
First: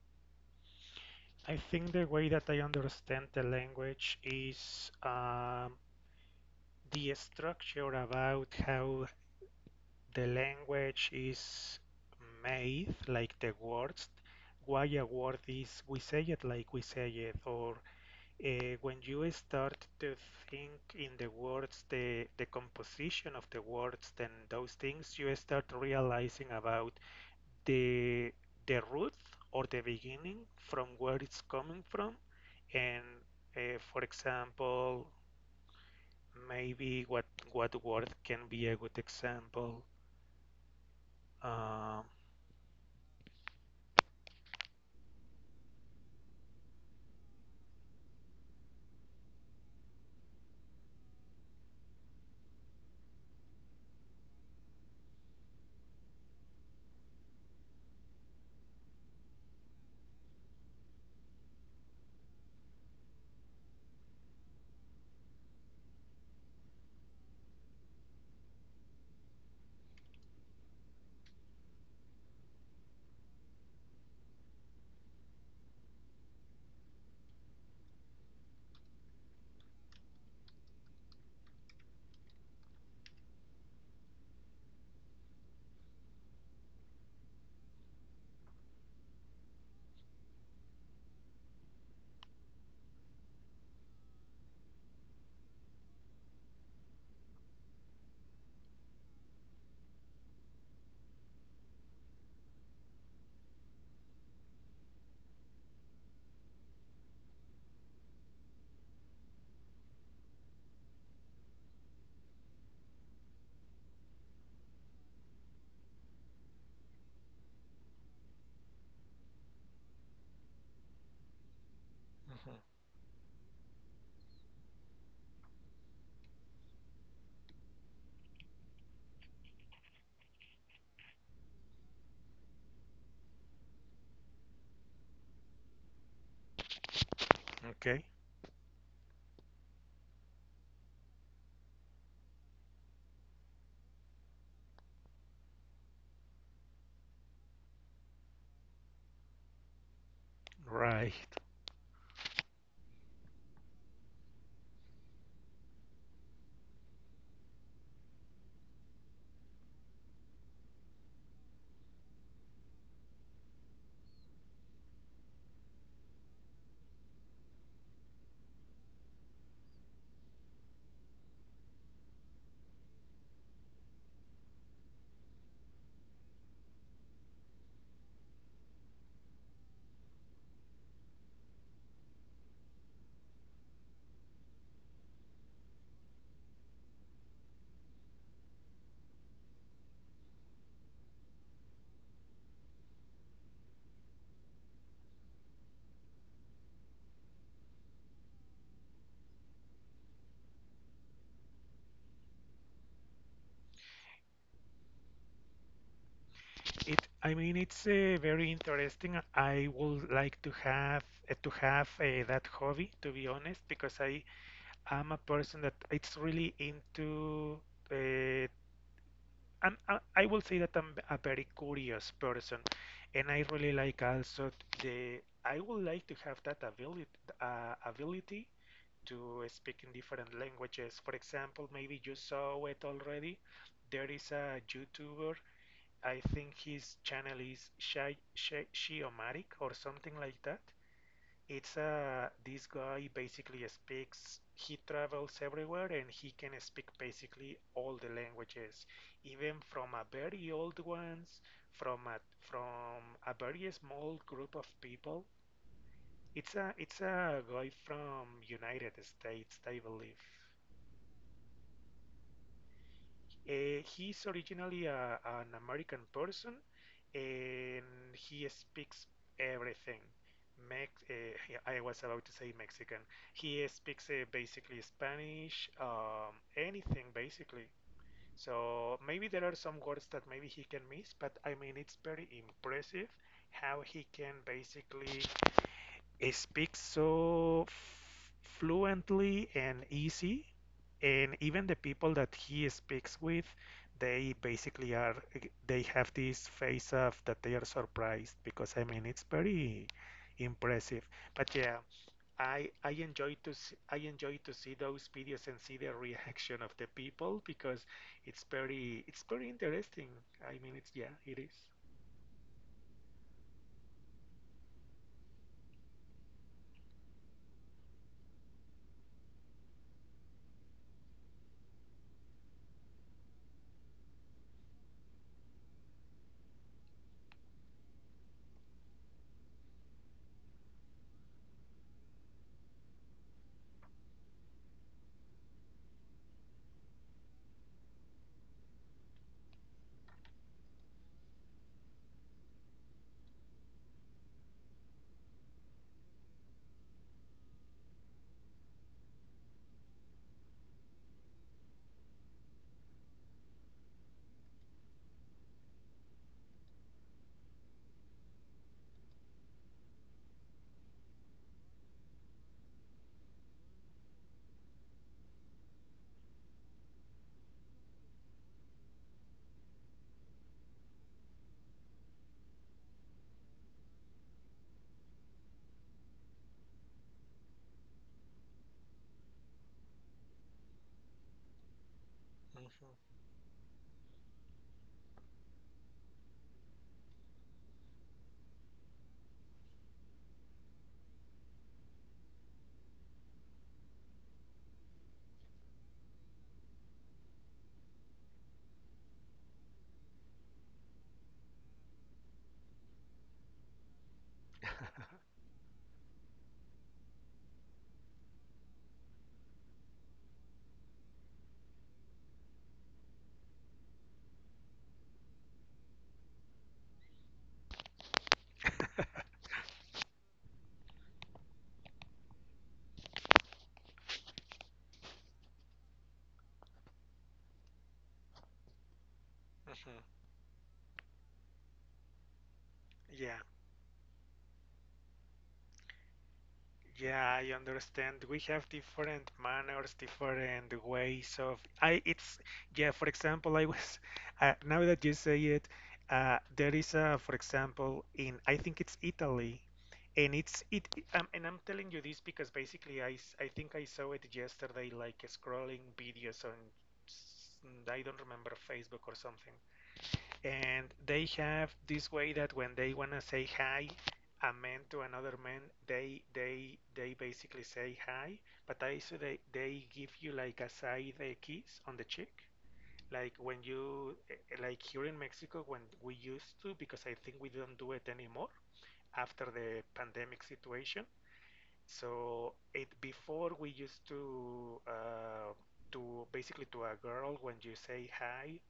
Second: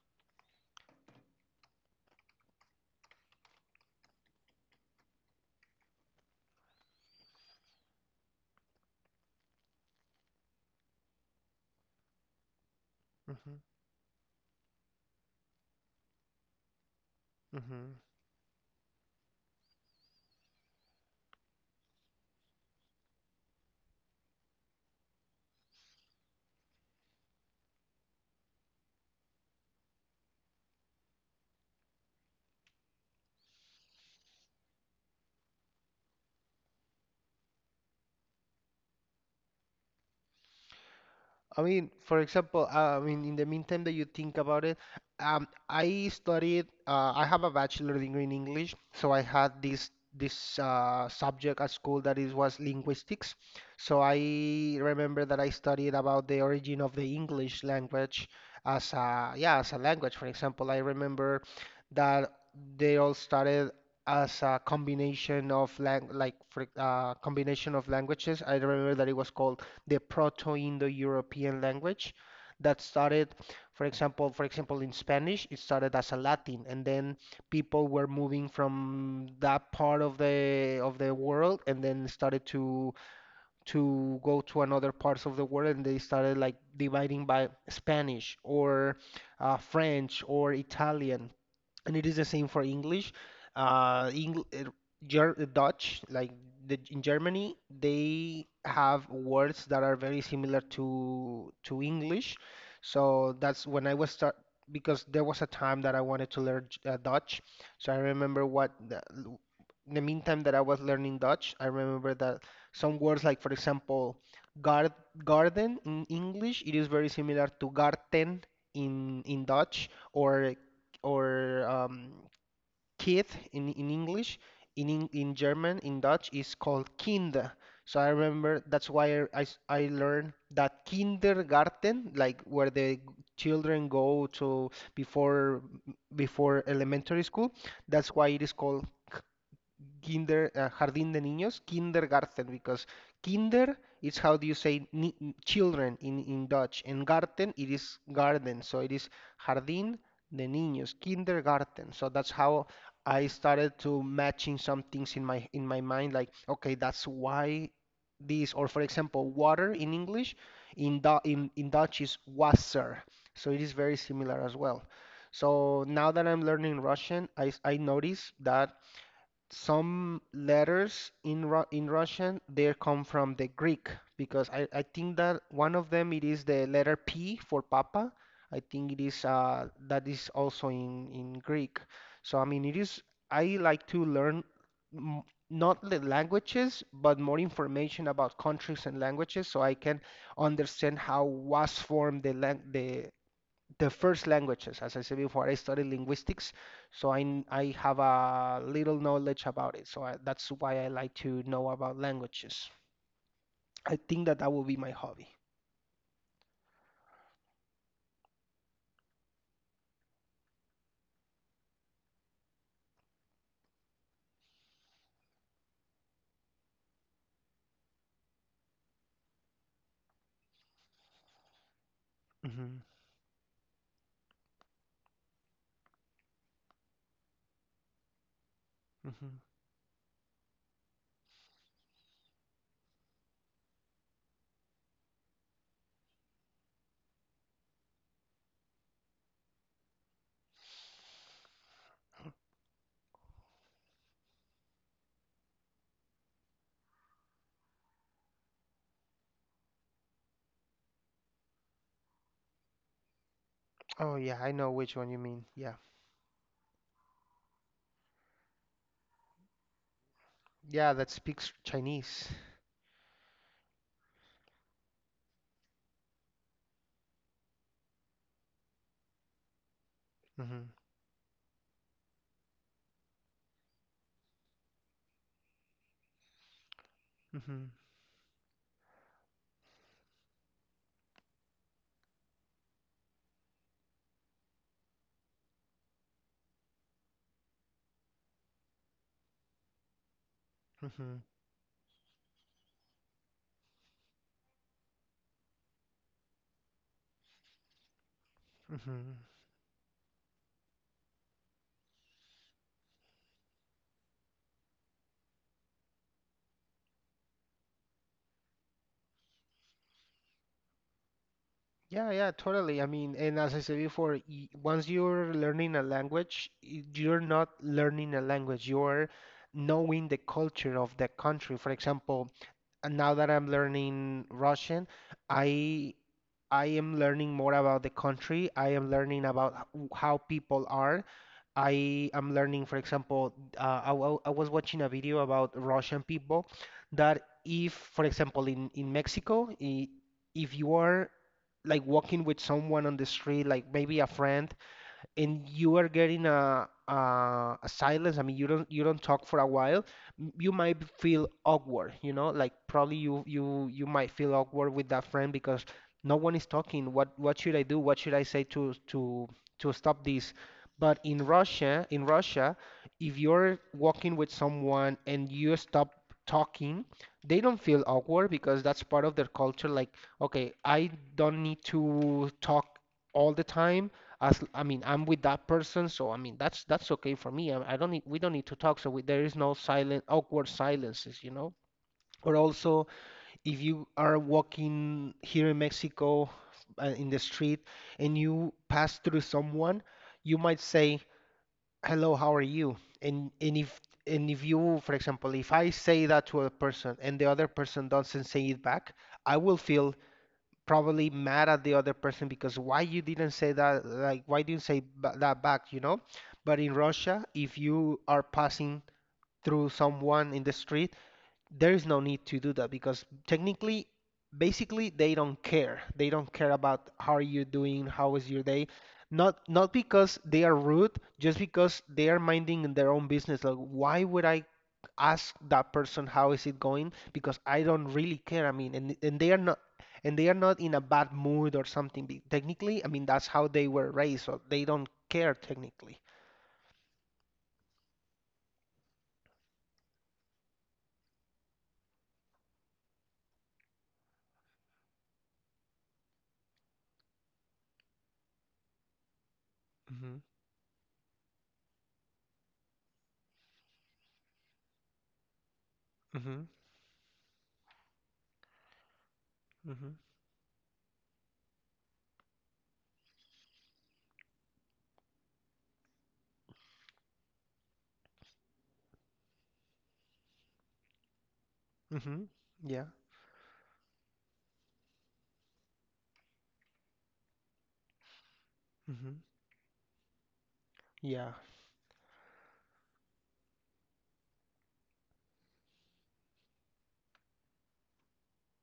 I think the way that I understand the language is, um, the structure about how the language is made, like the
Hmm
words, why a word is, we say it like we say it, or
hmm
uh, when you start to think in the words, the, the composition of the words. Then those things you start realizing about the the root or the beginning from where it's coming from. And uh, for example, maybe what what word can be a good example?
I mean,
Um,
for example, uh, I mean, in the meantime that you think about it, um, I studied. Uh, I have a bachelor degree in English, so I had this this uh, subject at school that is was linguistics. So I remember that I studied about the origin of the English language as a, yeah, as a language. For example, I remember that they all started as a combination of lang like for, uh, combination of languages. I remember that it was called the Proto-Indo-European language that started, for example, for example, in Spanish, it started as a Latin, and then people were moving from that part of the of the world, and then started to to go to another parts of the world, and they started like dividing by Spanish or uh, French or Italian, and it is the same for English. Uh, Engl uh, Ger Dutch, like the, in Germany, they have words that are very similar to to English. So that's when I was start because there was a time that I wanted to learn J- uh, Dutch. So I remember what the, l- in the meantime that I was learning Dutch, I remember that some words, like, for example, gar garden in English, it is very similar to garten in in Dutch, or or um,
Mhm.
kid in, in English. In, in in German, in Dutch, is called Kinder. So I remember that's why I, I s- I learned that kindergarten, like where the g- children go to before before elementary school.
Okay,
That's why it is called kinder, uh, jardín de niños, kindergarten, because kinder is how do you say ni children in in Dutch, and garten it is garden, so it is jardín de niños,
right.
kindergarten. So that's how I started to matching some things in my in my mind, like okay, that's why this, or for example, water in English, in Du- in in Dutch is wasser, so it is very similar as well. So now that I'm learning Russian, I, s- I notice that some letters in Ru in Russian they come from the Greek because I, I think that one of them it is the letter P for Papa. I think it is uh, that is also in in Greek. So I mean it is I like to learn m not the languages but more information about countries and languages so I can understand how was formed the lang the the first languages. As I said before, I studied linguistics, so I, kn- I have a little knowledge about it. So I, that's why I like to know about languages. I think that that will be my hobby.
It, I mean, it's uh, very interesting. I would like to have uh, to have uh, that hobby, to be honest, because I am a person that it's really into. Uh, I'm, I, I will say that I'm a very curious person,
Hmm
and I really like also the. I would like to have that ability, uh, ability
hmm
to speak in different languages. For example, maybe you saw it already. There is a YouTuber. I think his channel is Shai Shiomatic or something like that. It's a, this guy basically speaks, he travels everywhere and he can speak basically all the languages, even from a very old ones, from a, from a very small
Oh yeah,
group
I
of
know which one
people.
you mean. Yeah,
It's a, it's a guy from United States, I believe.
yeah, that speaks Chinese.
Uh, he's originally a, an American person, and he speaks everything.
Hmm
Mex- uh, yeah, I was about to say Mexican. He speaks uh, basically Spanish, um, anything basically.
hmm
So maybe there are some words that maybe he can miss, but I mean it's very impressive how he can basically, he speaks so f- fluently and easy,
hmm
and even the people that he speaks with, they basically are, they have this face of that they are surprised because I mean it's
hmm
very impressive. But yeah, I I enjoy to see, I enjoy to see those videos and see the reaction of the people because it's very, it's very interesting. I mean it's, yeah, it is.
Yeah, yeah, totally. I mean, and as I said before, y- once you're learning a language, y- you're not learning a language. You're knowing the culture of the country. For example, and now that I'm learning Russian, I I am learning more about the country. I am learning about h- w- how people are. I am learning, for example, uh, I, wa- I was watching a video about Russian people that if, for example, in in Mexico, i- if you are like walking with someone on the street, like maybe a friend, and you are getting a, a a silence. I mean, you don't you don't talk for a while. m- You might b- feel awkward, you know, like probably you you you might feel awkward with that friend because no one is talking. What what should I do? What should I say to to to stop this? But in Russia, in Russia, if you're walking with someone and you stop talking, they don't feel awkward because that's part of their culture. Like, okay, I don't need to talk all the time, as I mean, I'm with that person, so I mean that's that's okay for me. I, I don't need, we don't need to talk, so we, there is no silent awkward silences, you know. Or also,
Mm-hmm.
if you are walking here in Mexico uh, in the street and you pass through someone, you might say, "Hello, how are you?" And and if and if you, for example, if I say that to a person and the other person doesn't say it back, I will feel probably mad at the other person because why you didn't say that, like why didn't say ba- that back, you know. But in Russia, if you are passing through someone in the street, there is no need to do that because technically basically they don't care, they don't care about how are you doing, how is your day, not not because they are rude, just because they are minding their own business. Like, why would I ask that person how is it going, because I don't really care, I mean. And, and they are not
Mm-hmm.
and they are not in a bad mood or something be- technically I mean that's
Yeah.
how they were raised so they don't care technically.
Yeah, I understand. We have different manners, different ways of. I, it's, yeah. For example, I was uh, now that you say it, uh, there is a, for example in, I think it's Italy,
Hmm
and it's it. it- um, and I'm telling you this because basically I s- I think I saw it yesterday, like scrolling videos
hmm
on s- I don't remember, Facebook or something.
hmm
And they have this way that when they wanna say hi, a man to another man, they they they basically say hi, but also they they give you like a side uh, kiss on the cheek.
hmm yeah.
Like when you eh, eh, like here in Mexico when we used to, because I think we don't do it anymore
hmm
after the pandemic situation.
Yeah.
So it, before we used to uh, to basically, to a girl when you say hi,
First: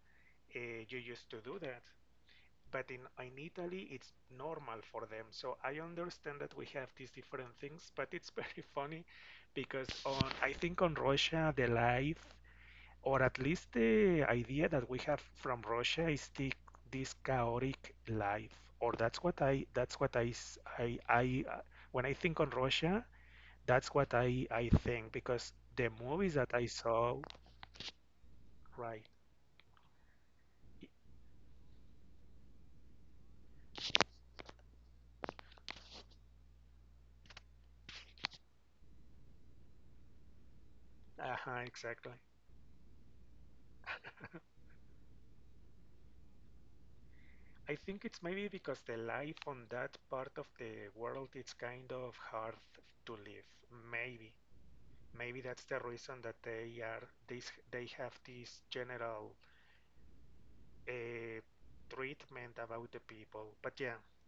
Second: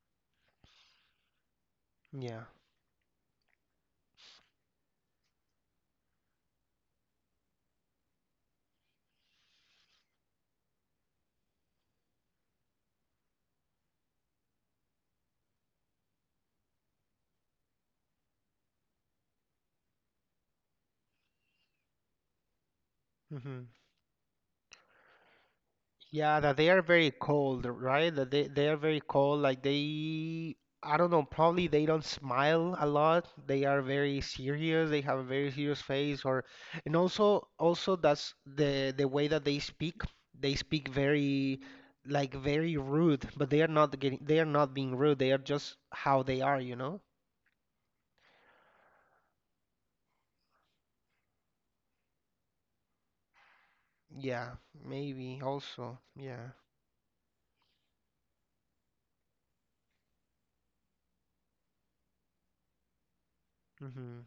uh, you used to do that,
yeah,
but in, in Italy it's normal for them. So I understand that we have these different things, but it's very funny because on, I think on Russia the life, or at least the idea that we have from Russia is the, this chaotic life, or that's what I that's what I I I uh, when I think on Russia,
hmm
that's what I I think because the movies
Yeah,
that
that
I
they are very
saw,
cold, right? That they they are very
right?
cold. Like they, I don't know, probably they don't smile a lot. They are very serious. They have a very serious face, or and also also that's the the way that they speak. They speak very
Uh-huh, exactly.
like very rude, but they are not getting they are not being rude. They are just how they are, you know?
I think it's maybe because the life on that part of the world it's kind of hard to live. Maybe,
Yeah,
maybe
maybe
that's the
also.
reason that
Yeah.
they are this. They have this general uh, treatment about the people. But yeah,
hmm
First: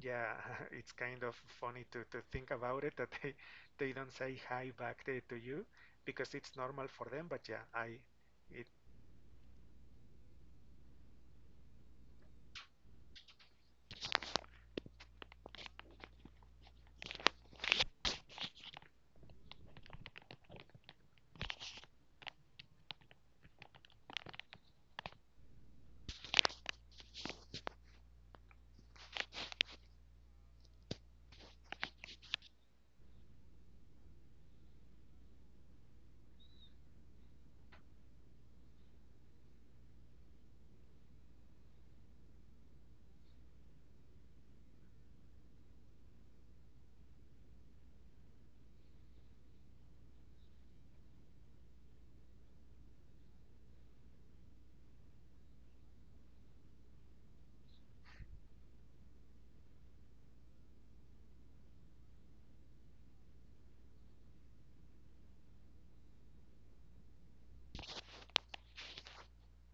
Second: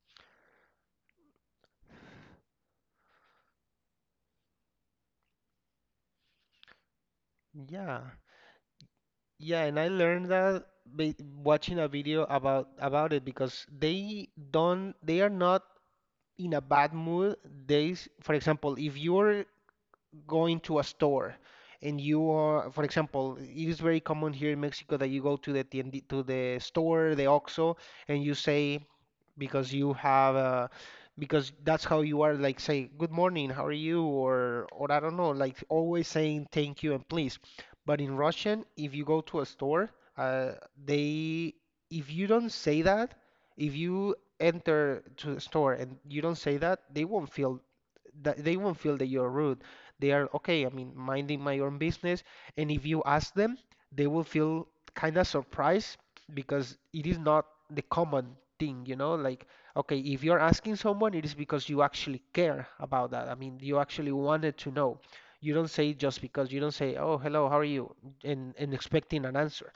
yeah, it's kind of funny to, to think about it, that they they don't say hi back to, to you because it's normal for them. But yeah, I
Yeah. Yeah, and I learned that by watching a video about about it because they don't they are not in a bad mood. They, s- for example, if you're going to a store and you are, for example, it is very common here in Mexico that you go to the tiend to the store, the OXXO, and you say, because you have a because that's how you are, like say good morning, how are you, or or I don't know, like always saying thank you and please. But in Russian, if you go to a store, uh, they, if you don't say that, if you enter to the store and you don't say that, they won't feel that they won't feel that you're rude. They are okay, I mean, minding my own business. And if you ask them, they will feel kind of surprised because it is not the common thing, you know? Like, okay, if you're asking someone, it is because you actually care about that. I mean, you actually wanted to know. You don't say it just because you don't say, "Oh, hello, how are you?" and, and expecting an answer.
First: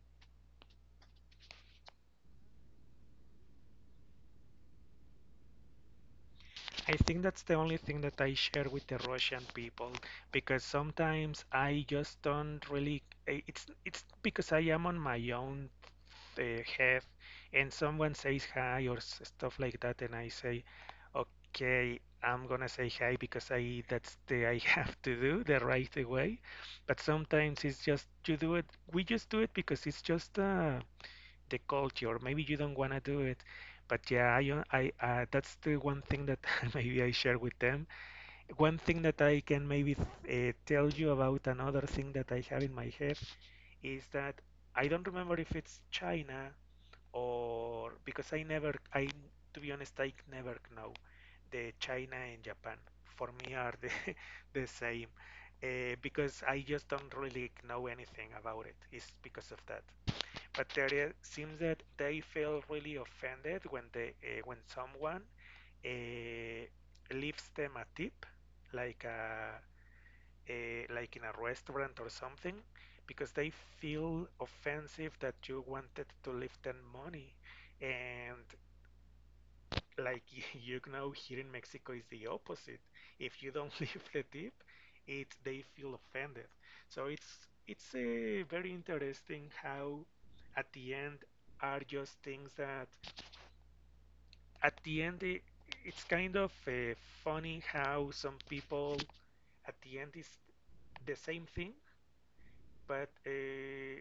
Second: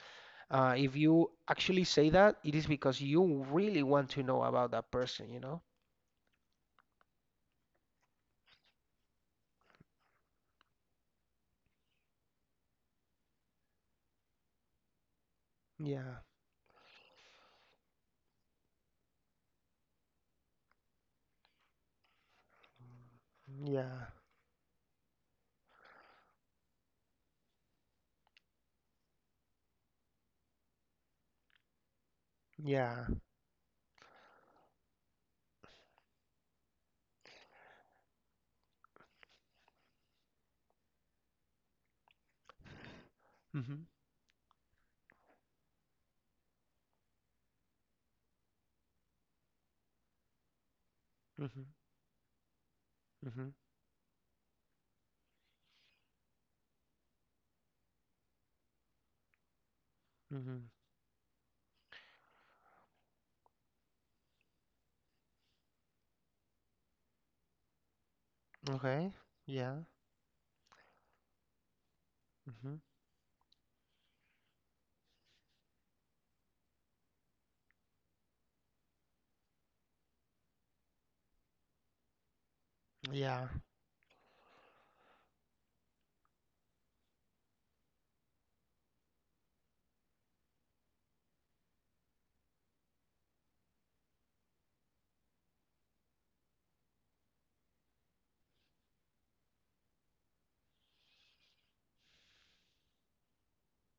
Uh, if you actually say that, it is because you really want to know about that person, you know?
I think that's the only thing that I share with the Russian people because sometimes I just don't really. eh, It's it's because I am on my own
Yeah,
uh, head, and someone says hi or s- stuff like that, and I say, okay, I'm gonna say hi because I,
yeah,
that's the, I have to do the right way. But sometimes it's just you do it. We just do it because it's just uh, the culture. Maybe you don't wanna
yeah.
do it, but yeah, I, uh, I uh, that's the one thing that maybe I share with them. One thing that I can maybe uh, tell you about, another thing that I have in my head
Mm-hmm,
is that I don't remember if it's China or, because I never, I, to be honest, I never know.
mm-hmm,
The China and Japan for
mm-hmm,
me are the the same, uh, because I just don't really know anything about it. It's because of that,
mm-hmm.
but there seems that they feel really offended when they uh, when someone uh, leaves them a tip, like
Okay,
a,
yeah,
a like in a restaurant or something,
mm-hmm,
because they feel offensive that you wanted to leave them money, and like you know here in Mexico is the opposite. If
yeah.
you don't leave the tip, it's, they feel offended. So it's it's uh, very interesting how at the end are just things that at the end i- it's kind of uh, funny how some people at the end is the same thing, but uh,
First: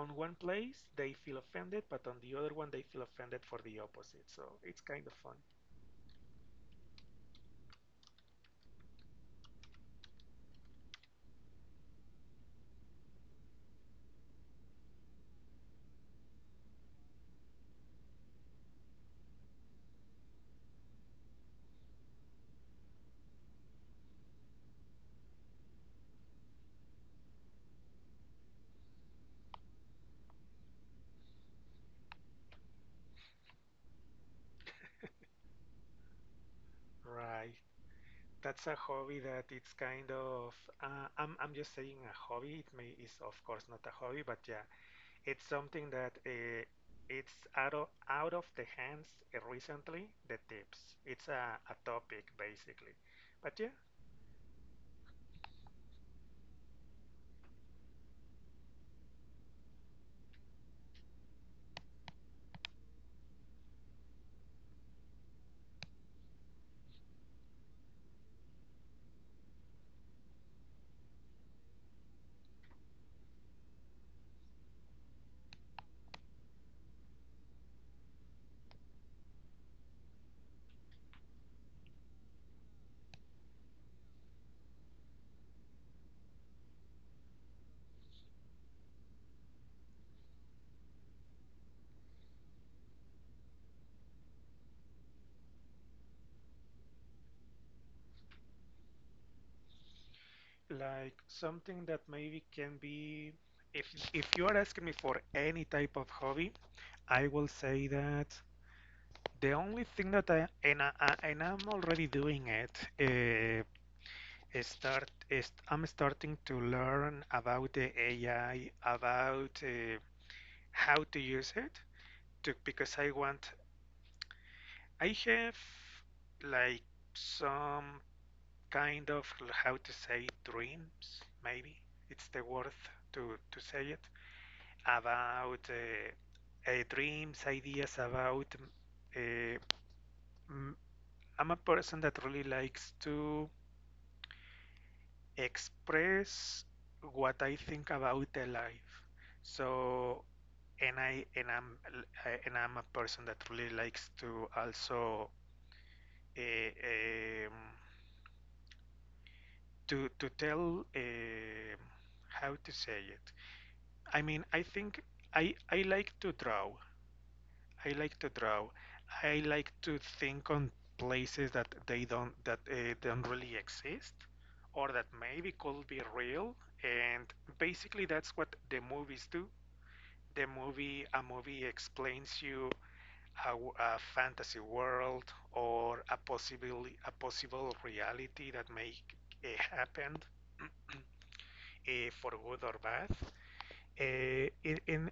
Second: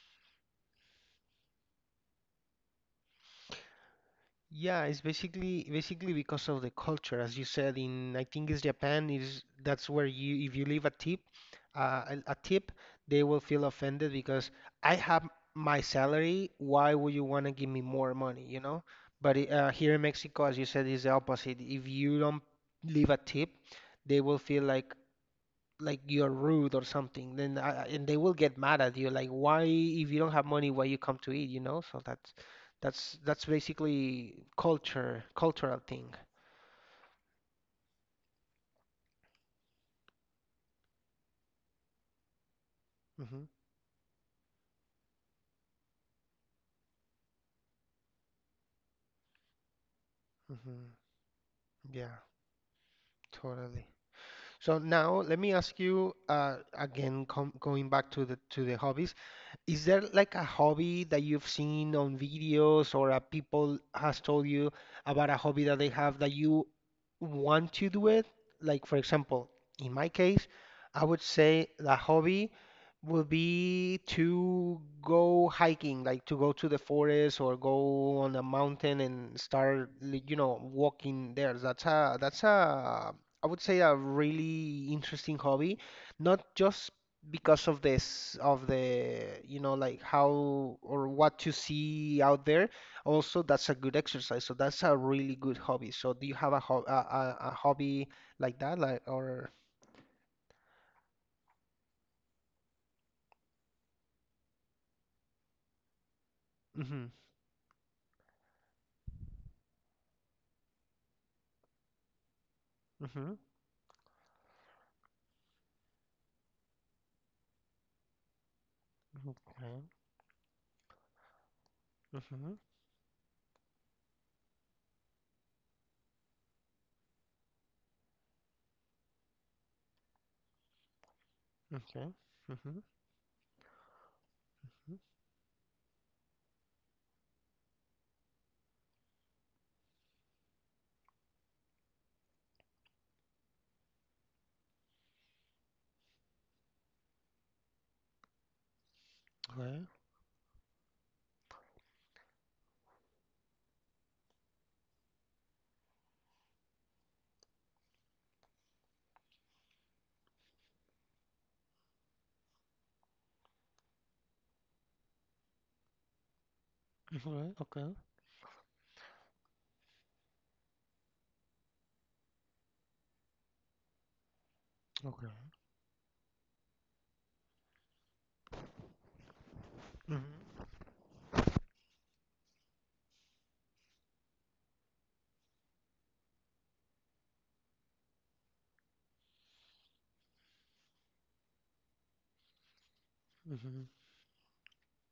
on one place they feel offended, but on the other one they feel offended for the opposite. So it's
Yeah, it's
kind of fun.
basically basically because of the culture, as you said. In, I think it's Japan, is that's where you if you leave a tip, uh, a, a tip, they will feel offended because I have my salary. Why would you want to give me more money? You know. But i- uh, here in Mexico, as you said, is the opposite. If you don't leave a tip, they will feel like like you're rude or something, then I, I- and they will get mad at you. Like, why, if you don't have money, why you come to eat, you know? So that's that's that's basically culture, cultural thing.
Right. That's a hobby that it's kind of uh, I'm I'm just saying a hobby. It may is of
Hmm
course not a hobby, but yeah, it's something that uh, it's out of, out of the hands uh, recently. The tips.
hmm
It's a, a
Yeah,
topic basically, but yeah,
totally. So now let me ask you, uh, again, com going back to the to the hobbies. Is there like a hobby that you've seen on videos or a people has told you about a hobby that they have that you want to do it? Like for example, in my case, I would say the hobby would be to go hiking, like to go to the forest or go on a mountain and start, li- you know, walking there. That's a that's a I would say a really interesting hobby, not just because of this of the you know like how or what you see out there. Also, that's a good exercise, so that's a really good hobby. So do you have a ho- a, a, a hobby like that, like or
like something that maybe can be. If if you are asking me for any type of hobby,
mm-hmm,
I will say that the only thing that I and I, I- and I'm already doing it.
mm-hmm,
eh, start is I'm starting to learn about the A I, about
okay,
uh, how to use it,
mm-hmm,
to, because I want, I have like some kind of, how to say, dreams, maybe
okay,
it's the word
mm-hmm,
to to say it about uh, uh, dreams, ideas about. Uh, m- I'm a person that really likes to express what I think about the life. So, and I and I'm and I'm a person that really likes to also uh, um, to to tell, um, how to say it. I mean, I think I I like to draw,
okay, okay,
I
okay,
like to draw. I like to think on places that they don't, that uh, don't really exist, or that
okay,
maybe could be real, and basically that's what the movies do. The
mm-hmm,
movie a movie explains you a a fantasy world or a possible, a possible reality that may uh, happen uh, for good or bad,
mm-hmm,
uh, in, in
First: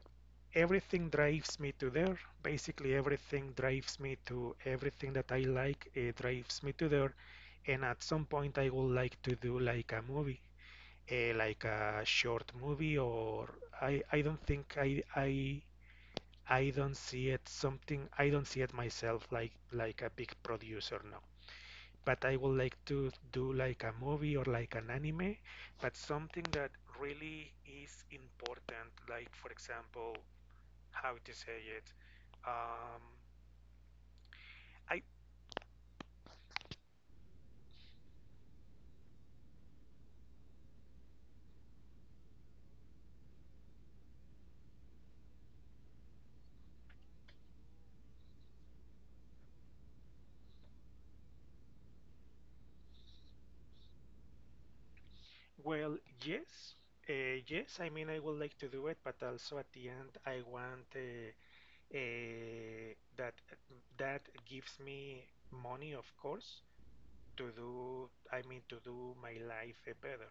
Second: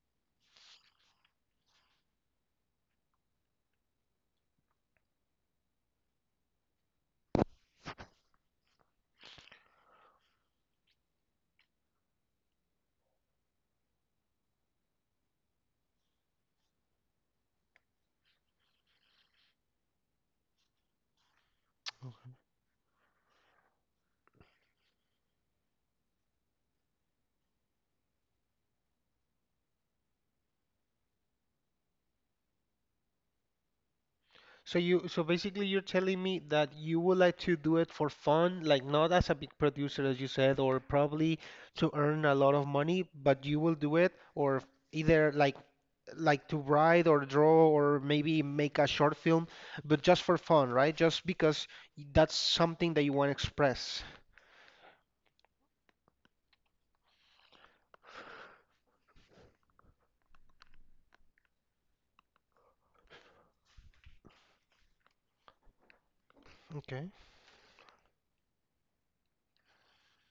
everything drives me to there. Basically, everything drives me to everything that I like. It drives me to there, and at some point, I would like to do like a movie, eh, like a short movie, or I I don't think I I I don't see it something. I don't see it myself like like a big producer. No, but
okay.
I would like to do like a movie or like an anime, but something that really is important, like for example, how to say it. Um,
So
I
you, so basically you're telling me that you would like to do it for fun, like not as a big producer, as you said, or probably to earn a lot of money, but you will do it, or either like like to write or draw or maybe make a short film, but just for fun, right? Just because y- that's something that you want to express.
well, yes, uh, yes. I mean, I would like to do it, but also at the end, I want uh, uh, that that gives me money, of course.
Okay.
To do, i mean, to do my life uh, better.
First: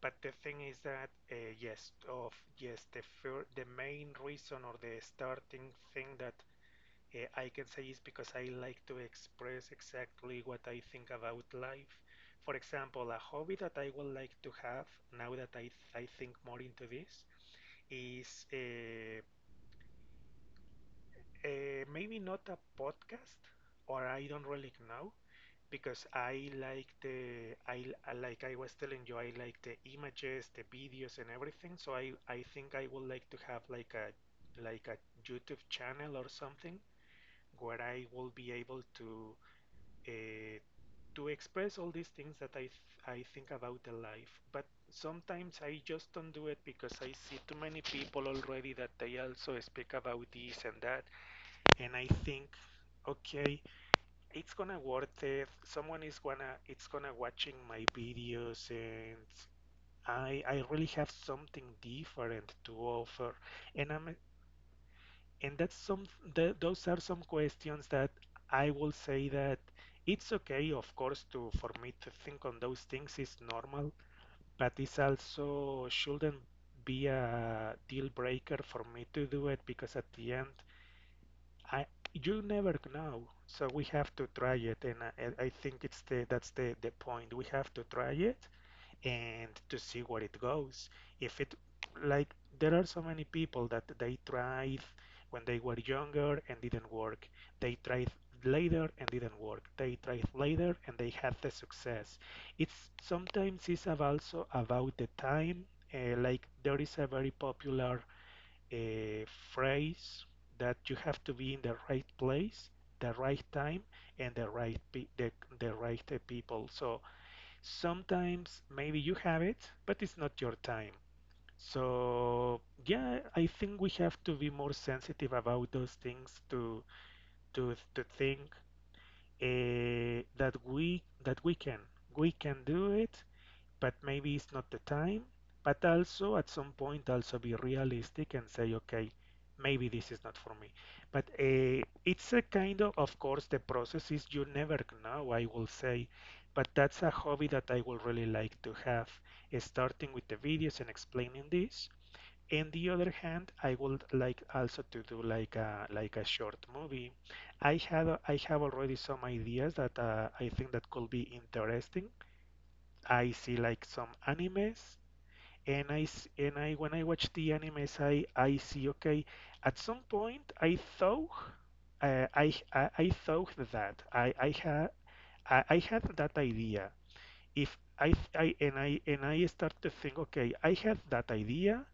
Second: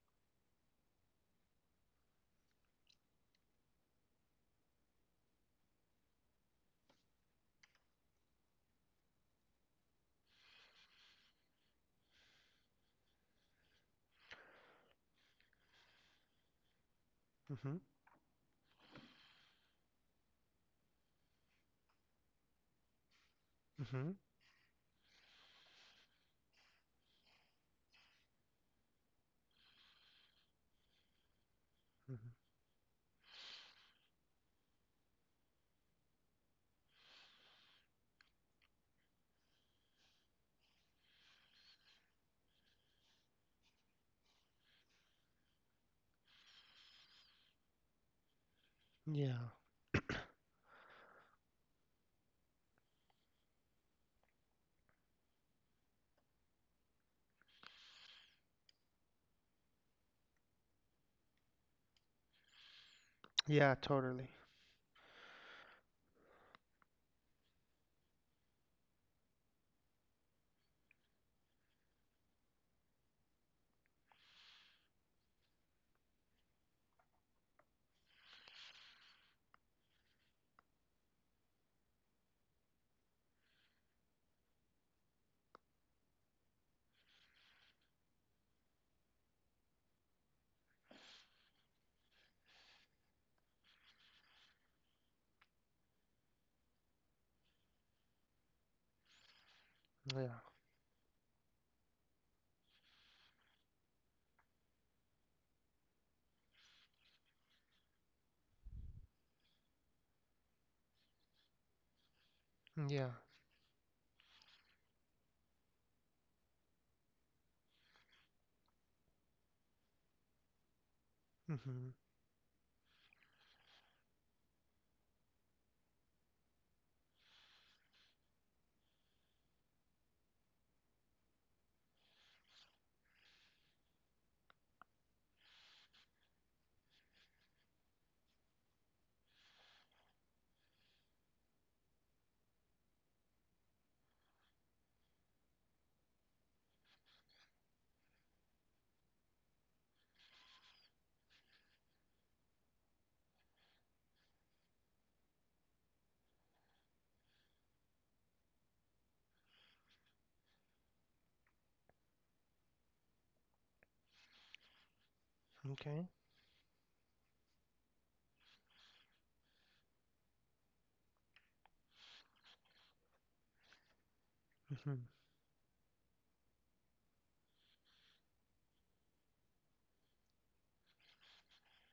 But the thing is that uh, yes, of yes, the fir- the main reason or the starting thing that uh, I can say is because I like to express exactly what I think about life. For example, a hobby that I would like to have now that i, I think more into this
Mm-hmm.
is uh, uh, maybe not a podcast, or
Mm-hmm.
I don't really know, because I like the I I- like I was telling you, I like the images, the videos, and everything. So I
Mm-hmm.
I think I would like to have like a like a YouTube channel or something where I will be able to uh, to express all these things that I th I think about the life. But sometimes I just don't do it because I see too many people already that they
Yeah.
also speak about this and that, and I think, okay, it's gonna worth it. Someone is gonna it's gonna watching my videos and I I really have something different to offer.
Yeah,
And I'm
totally.
and that's some th those are some questions that I will say that it's okay, of course, to for me to think on those things is normal, but it's also shouldn't be a deal breaker for me to do it. Because at the end I you never know. So we have to try it, and I, I think it's the that's the the point. We have to try it and to see where it goes. If it, like, there are so many people that they tried when they were younger and didn't work. They tried later and didn't work. They tried
Yeah.
later and they had the success. It's sometimes it's also about the time. Uh, like, there is a very popular a phrase that you have to be in the right place,
Yeah.
the right time, and the right pe- the, the right uh, people. So sometimes maybe you have it, but it's not your time.
Mm-hmm.
So yeah, I think we have to be more sensitive about those things to to to think uh, that we that we can we can do it, but maybe it's not the time. But also at some point also be realistic and say, okay, maybe this is not for me. But uh, it's a kind of, of course, the process is you never know, I will say. But that's a hobby that I would really like to have, eh, starting with the videos and explaining this. On the other hand, I would like also to do like a like a short movie. I have I have already some ideas that uh, I think that could be interesting. I see like some animes, and I
Okay.
s- and I, when I watch the animes, I I see, okay. At some point, I thought uh, I, I I thought that I I had
Mm-hmm.
I, I had that idea. If I, th- I and I and I start to think, okay, I had that idea.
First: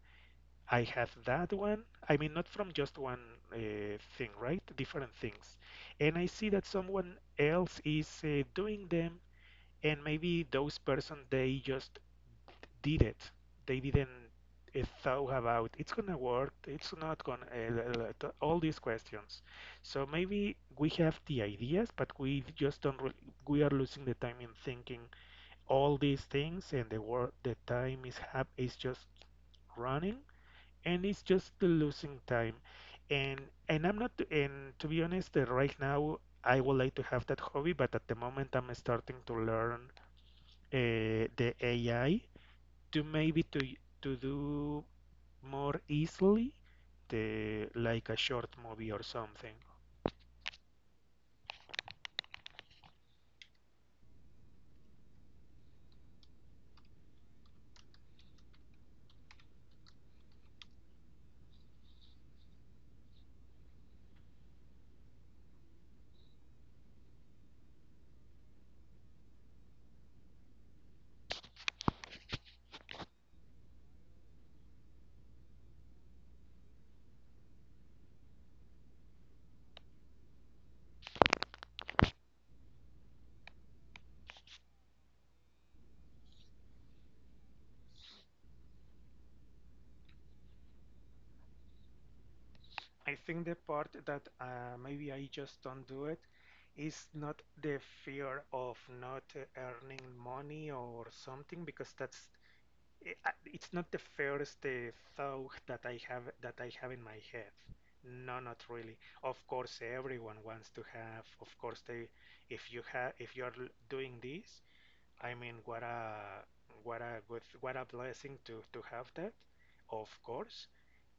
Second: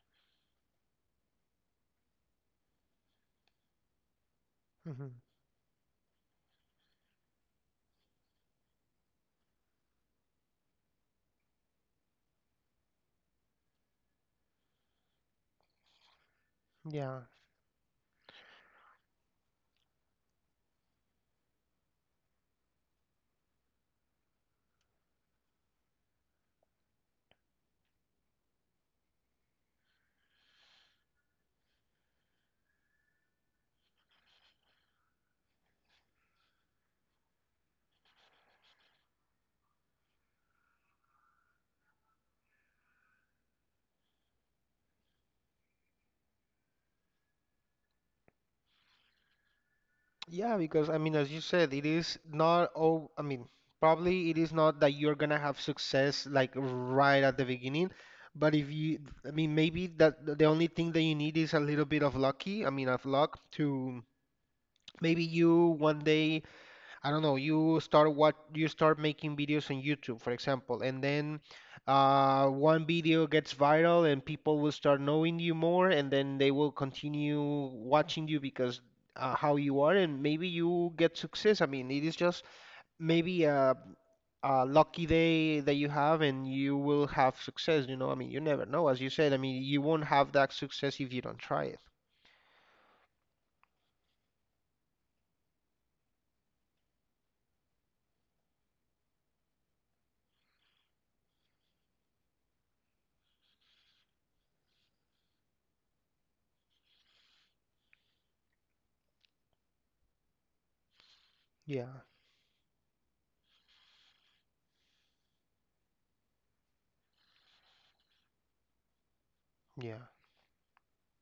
I have that one. I mean, not from just one uh, thing, right? Different
Mm-hmm.
things. And I see that someone else is uh, doing them, and maybe those person they just did it. They didn't uh, thought about it's gonna work, it's
Yeah.
not gonna uh, uh, all these questions. So maybe we have the ideas, but we just don't. Re- we are losing the time in thinking all these things, and the work the time is hap is just running, and it's just losing time. And and I'm not. And to be honest, uh, right now I would like to have that hobby, but at the moment I'm starting to learn uh, the A I to maybe to to do more easily the, like, a short movie or something.
Yeah, because I mean, as you said, it is not all, I mean, probably it is not that you're gonna have success like right at the beginning, but if you, I mean, maybe that the only thing that you need is a little bit of lucky, I mean, of luck to maybe you one day I don't know, you start what you start making videos on YouTube, for example, and then uh, one video gets viral and people will start knowing you more, and then they will continue watching you because uh, how you are, and maybe you get success. I mean, it is just maybe a, a lucky day that you have, and you will have success, you know. I mean, you never know, as you said. I mean, you won't have that success if you don't try it.
I think the part that uh, maybe I just don't do it is not the fear of not uh, earning money or something, because that's eh, uh, it's not the first uh, thought that I have that I have in my head. No, not really. Of course, everyone wants to have. Of course,
Yeah,
they, if you have, if you're doing this, I mean, what a what a good, what a blessing to to have that,
yeah.
of course.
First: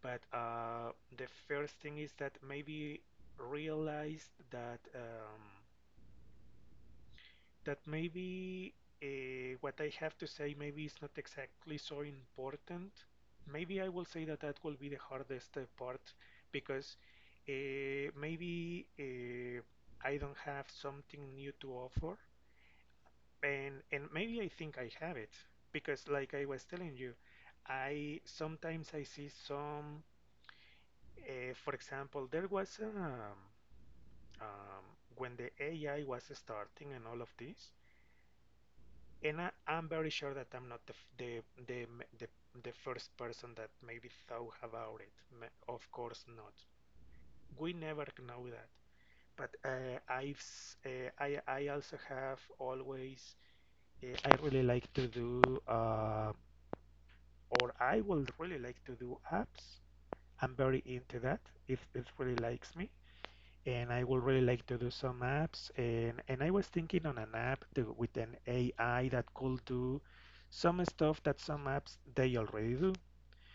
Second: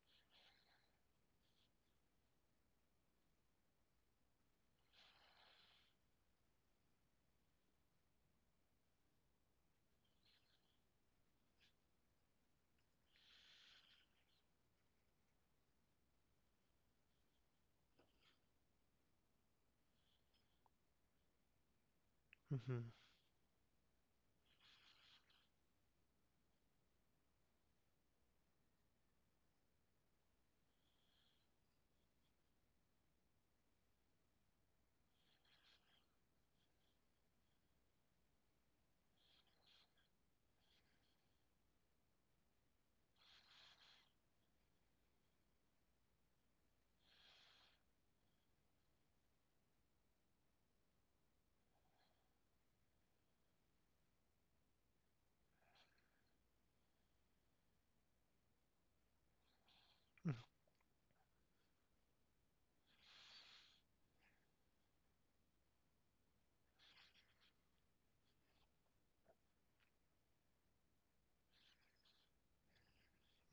But uh, the first thing is that maybe realized that um, that maybe uh, what I have to say maybe is not exactly so important. Maybe I will say that that will be the hardest uh, part, because uh, maybe uh, I don't have something new to offer.
Hmm.
And and maybe I think I have it because, like I was telling you, I sometimes I see some. Uh, for example, there was um, um, when the A I was starting and all of this, and I, I'm very sure that I'm not the f- the the the, the first person that maybe thought about it. Ma- Of course not. We never know that. But uh, I've s- uh, I I also have always uh, I really like to do. Uh, or I would really like to do apps. I'm very into that if it really likes me. And I would really like to do some apps. And, and I was thinking on an app to, with an A I that could do some stuff that some apps they already do.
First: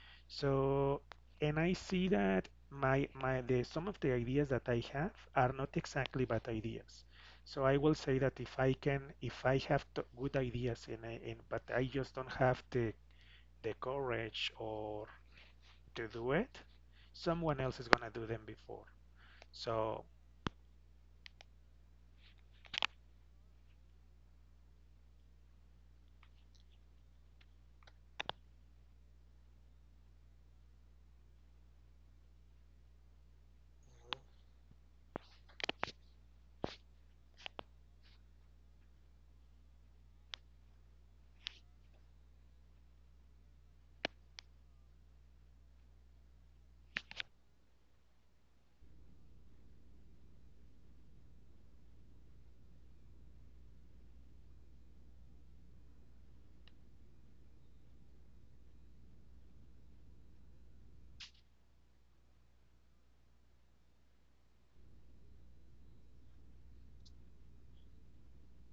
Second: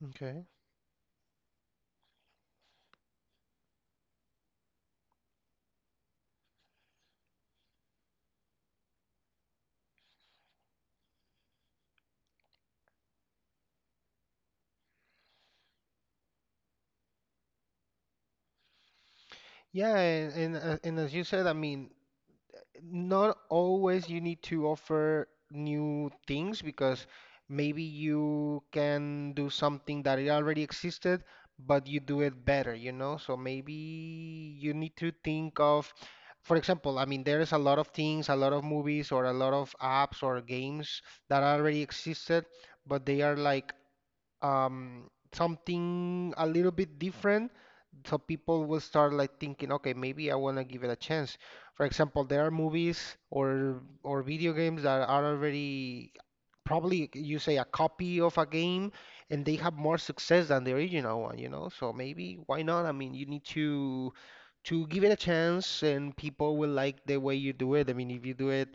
Okay.
So, and I see that my my the some of the ideas that I have are not exactly bad ideas. So I will say that if I can, if I have t good ideas, and I, and but I just don't have the the courage or to do it, someone else is gonna do them before.
Yeah,
So,
and and, uh, and as you said, I mean, not always you need to offer new things because maybe you can do something that it already existed, but you do it better, you know? So maybe you need to think of, for example, I mean, there's a lot of things, a lot of movies or a lot of apps or games that already existed, but they are like um, something a little bit different, so people will start like thinking, okay, maybe I want to give it a chance. For example, there are movies or or video games that are already probably you say a copy of a game, and they have more success than the original one, you know? So maybe why not? I mean, you need to to give it a chance and people will like the way you do it. I mean, if you do it,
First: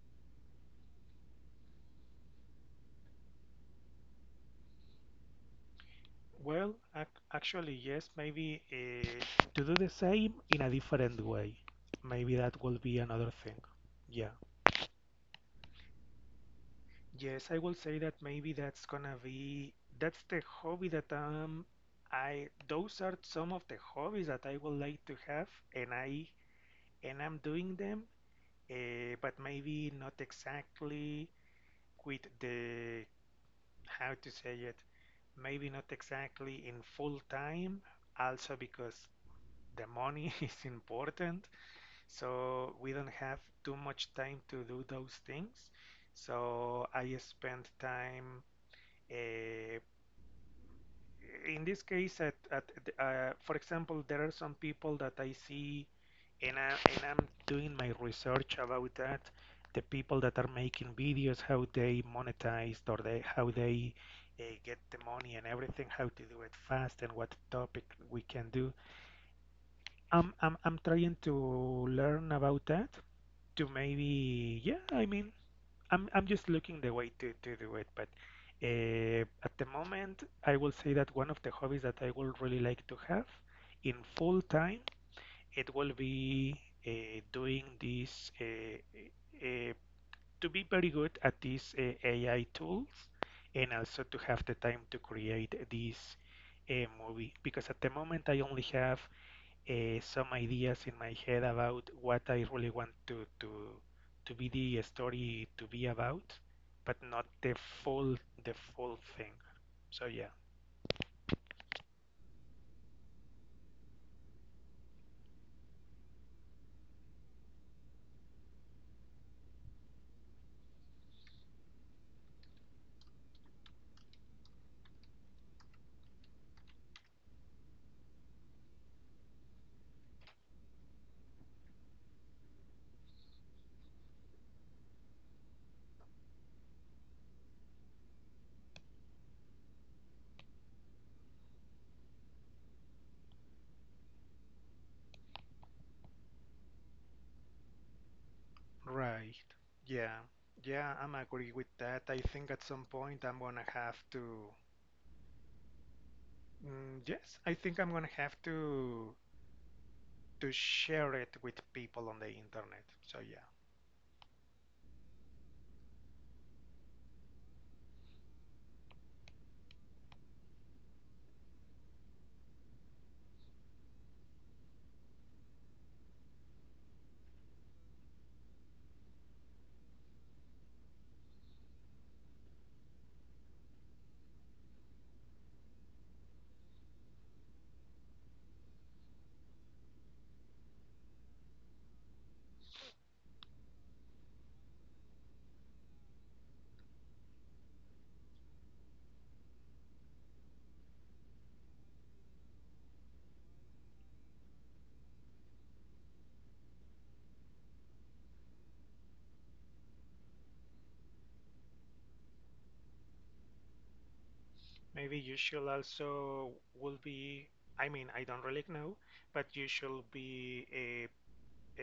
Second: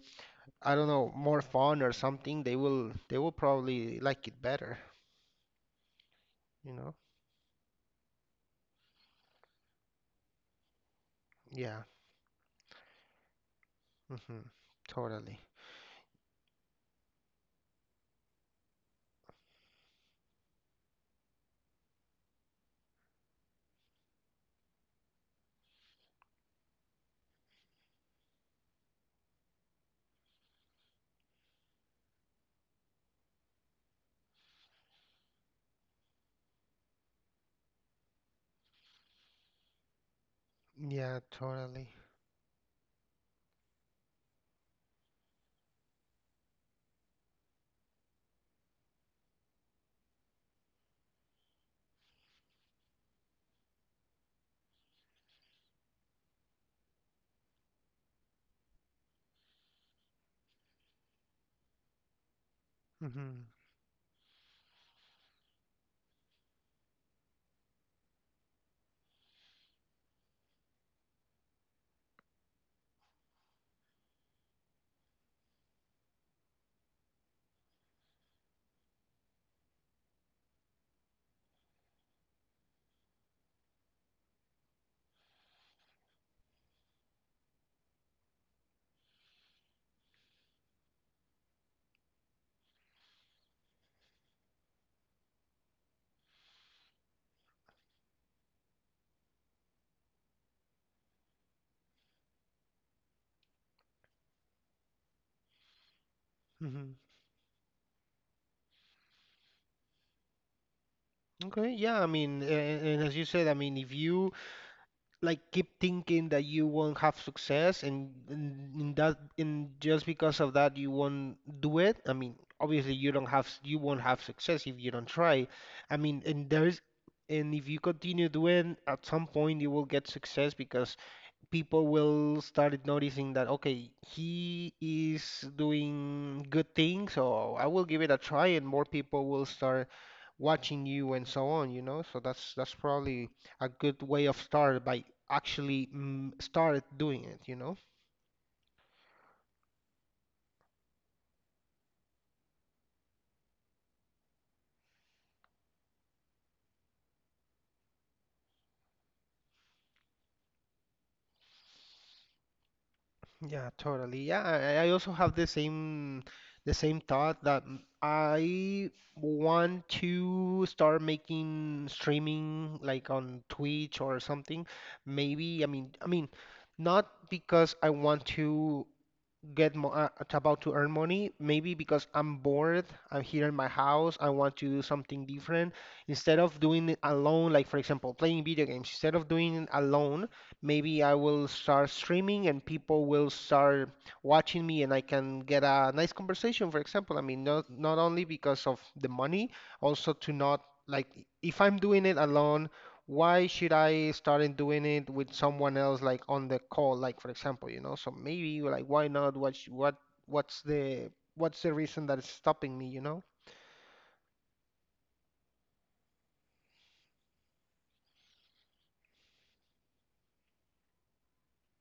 I don't know, more fun or something, they will they will probably like it better, you
well,
know?
ac- actually, yes, maybe uh, to do the same in a different way.
Yeah.
Maybe that will be another thing. Yeah.
Hmm. Totally.
Yes, I will say that maybe that's gonna be that's the hobby that um I those are some of the hobbies that I would like to have, and I and I'm doing them, uh, but maybe not exactly with the, how to say it, maybe not exactly in full time, also because the money is
Yeah,
important,
totally.
so we don't have too much time to do those things. So I spend time uh, in this case, at, at the- uh, for example, there are some people that I see, and I, and I'm doing my research about that. The people that are making videos, how they monetize, or they
Mm-hmm.
how they uh, get the money and everything, how to do it fast, and what topic we can do. I'm I'm I'm trying to learn about that to maybe, yeah, I mean, I'm I'm just looking the way to, to do it. But uh, at the moment, I will say that one of the hobbies that I would really like to have in full time, it will be uh, doing this uh, uh, to be very good at these uh, A I tools, and also to have the time to create this uh, movie. Because at the moment, I only have uh, some ideas in my head about what I really want to to to be the story to be about, but
Hmm.
not the full the full thing. So yeah.
Okay, yeah, I mean, and, and as you said, I mean, if you like keep thinking that you won't have success, and, and in that and just because of that you won't do it, I mean, obviously you don't have you won't have success if you don't try. I mean, and there's and if you continue doing, at some point you will get success because people will start noticing that okay, he is doing good things, so I will give it a try, and more people will start watching you and so on, you know? So that's that's probably a good way of start by actually mm, start doing it, you know?
Right. Yeah. Yeah, I'm agree with that. I think at some point I'm gonna have to. Mm, yes, I think I'm gonna have to to share it with people on the internet. So yeah,
Yeah, totally. Yeah, I, I also have the same the same thought that mm, I want to start making streaming like on Twitch or something. Maybe, I mean, I mean, not because I want to get mo- uh, about to earn money, maybe because I'm bored. I'm here in my house, I want to do something different instead of doing it alone, like for example playing video games. Instead of doing it alone, maybe I will start streaming and people will start watching me, and I can get a nice conversation, for example. I mean, not not only because of the money, also to not like if I'm doing it alone, why should I start doing it with someone else, like on the call, like for example, you know? So maybe, like, why not? What sh- what what's the what's the reason that is stopping me, you know?
maybe you should also will be. I mean, I don't really know, but you should be uh,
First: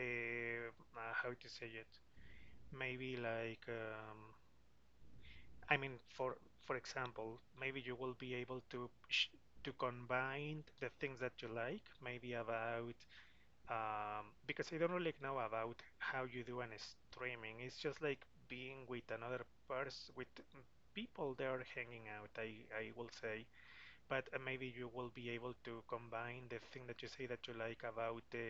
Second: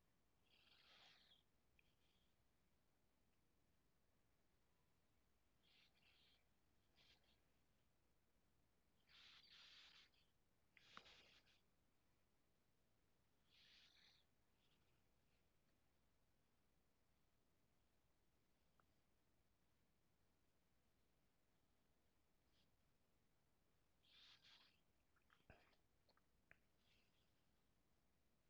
uh, uh, how to say it, maybe like, um, I mean, for for example, maybe you will be able to sh- to combine the things that you like, maybe about, um, because I don't really know about how you do an streaming. It's just like being with another person with people there hanging out, i I will say. But uh, maybe you will be able to combine the thing that you say that you like about the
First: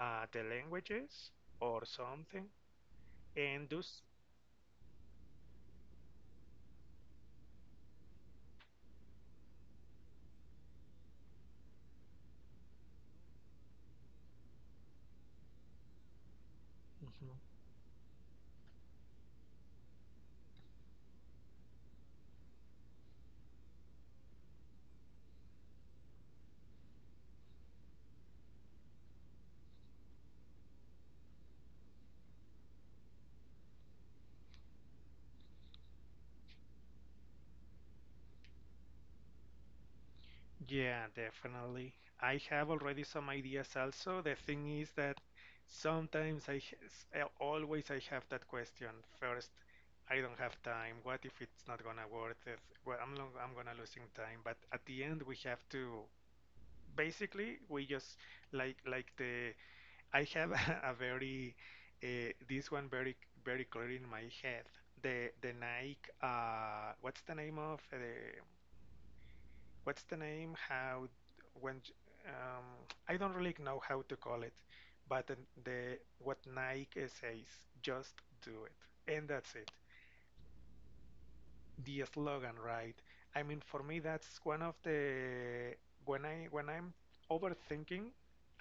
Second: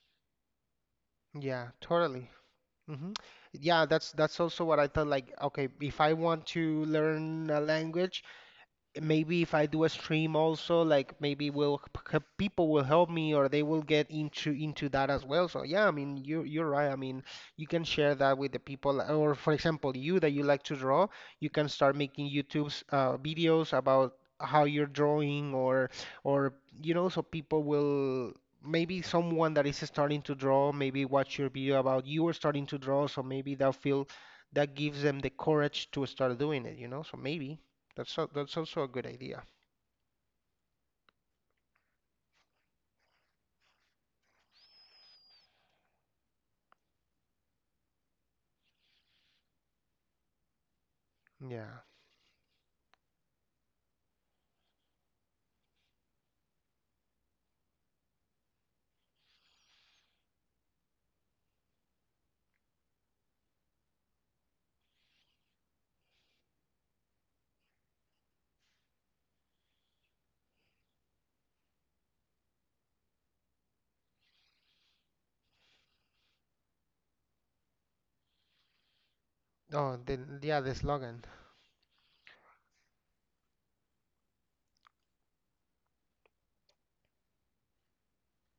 uh, the languages
Yeah,
or
totally.
something.
Hmm.
And
Yeah,
those,
that's that's also what I thought, like okay, if I want to learn a language, maybe if I do a stream also, like maybe will p- c- people will help me or they will get into into that as well. So yeah, I mean you you're right. I mean
Mhm,
you can share that with the people, or for example, you that you like to draw, you can start making YouTube's uh, videos about how you're drawing or or you know, so people will. Maybe someone that is starting to draw, maybe watch your video about you are starting to draw, so maybe they'll feel that gives them the courage to start doing it, you know? So maybe. That's so, that's also a good idea.
yeah, definitely. I have already some ideas also. The thing is that sometimes I h- s- I always I have that question first. I don't have time. What if it's
Yeah.
not gonna worth it? Well, I'm long, I'm gonna losing time. But at the end, we have to. Basically, we just, like like the. I have a very uh, this one very very clear in my head. The the Nike. Uh, what's the name of eh, the what's the name? How, when, um, I don't really know how to call it, but the, the what Nike says, just do it, and that's it.
Oh, then yeah, the slogan.
The slogan, right? I mean, for me, that's one of the, when I when I'm overthinking,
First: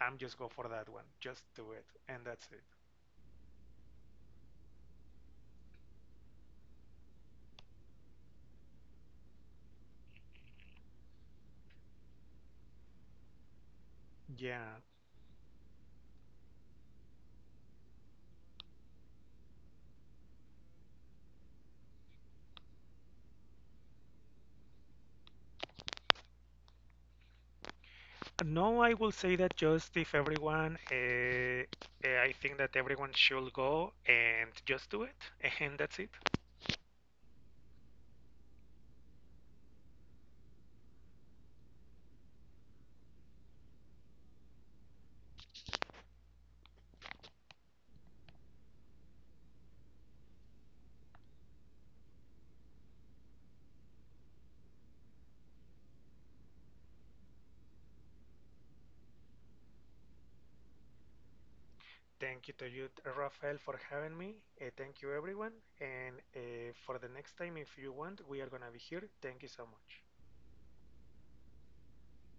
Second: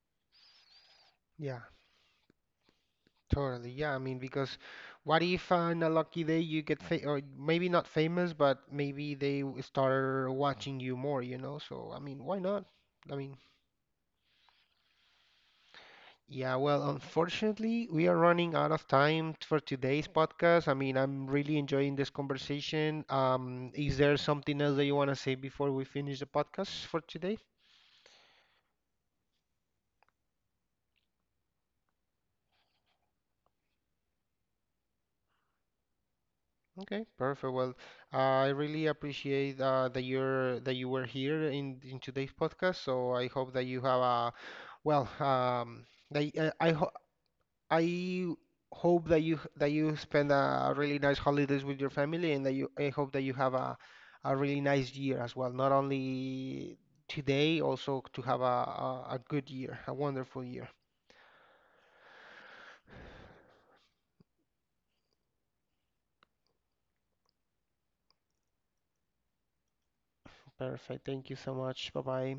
I'm just go for that one. Just
Yeah,
do it, and that's it.
totally. Yeah, I mean, because what if on a lucky day you get fa or maybe not famous, but maybe they w- start watching you more, you know? So I mean, why not? I mean,
Yeah.
yeah. Well, unfortunately, we are running out of time for today's podcast. I mean, I'm really enjoying this conversation. Um, is there something else that you want to say before we finish the podcast for today?
No, I will say that just if everyone, uh, uh, I think that everyone should go and just do it, and that's it.
Okay, perfect. Well, I really appreciate uh, that you're that you were here in in today's podcast. So I hope that you have a well, um, that y- uh, I ho I hope that you that you spend a really nice holidays with your family, and that you I hope that you have a a really nice year as well. Not only today, also to have a a, a good year, a wonderful year.
Thank you to you, Rafael, for having me. Uh, thank you, everyone. And uh, for the next time, if you want, we are going to be here. Thank you so much.
Perfect. Thank you so much. Bye bye.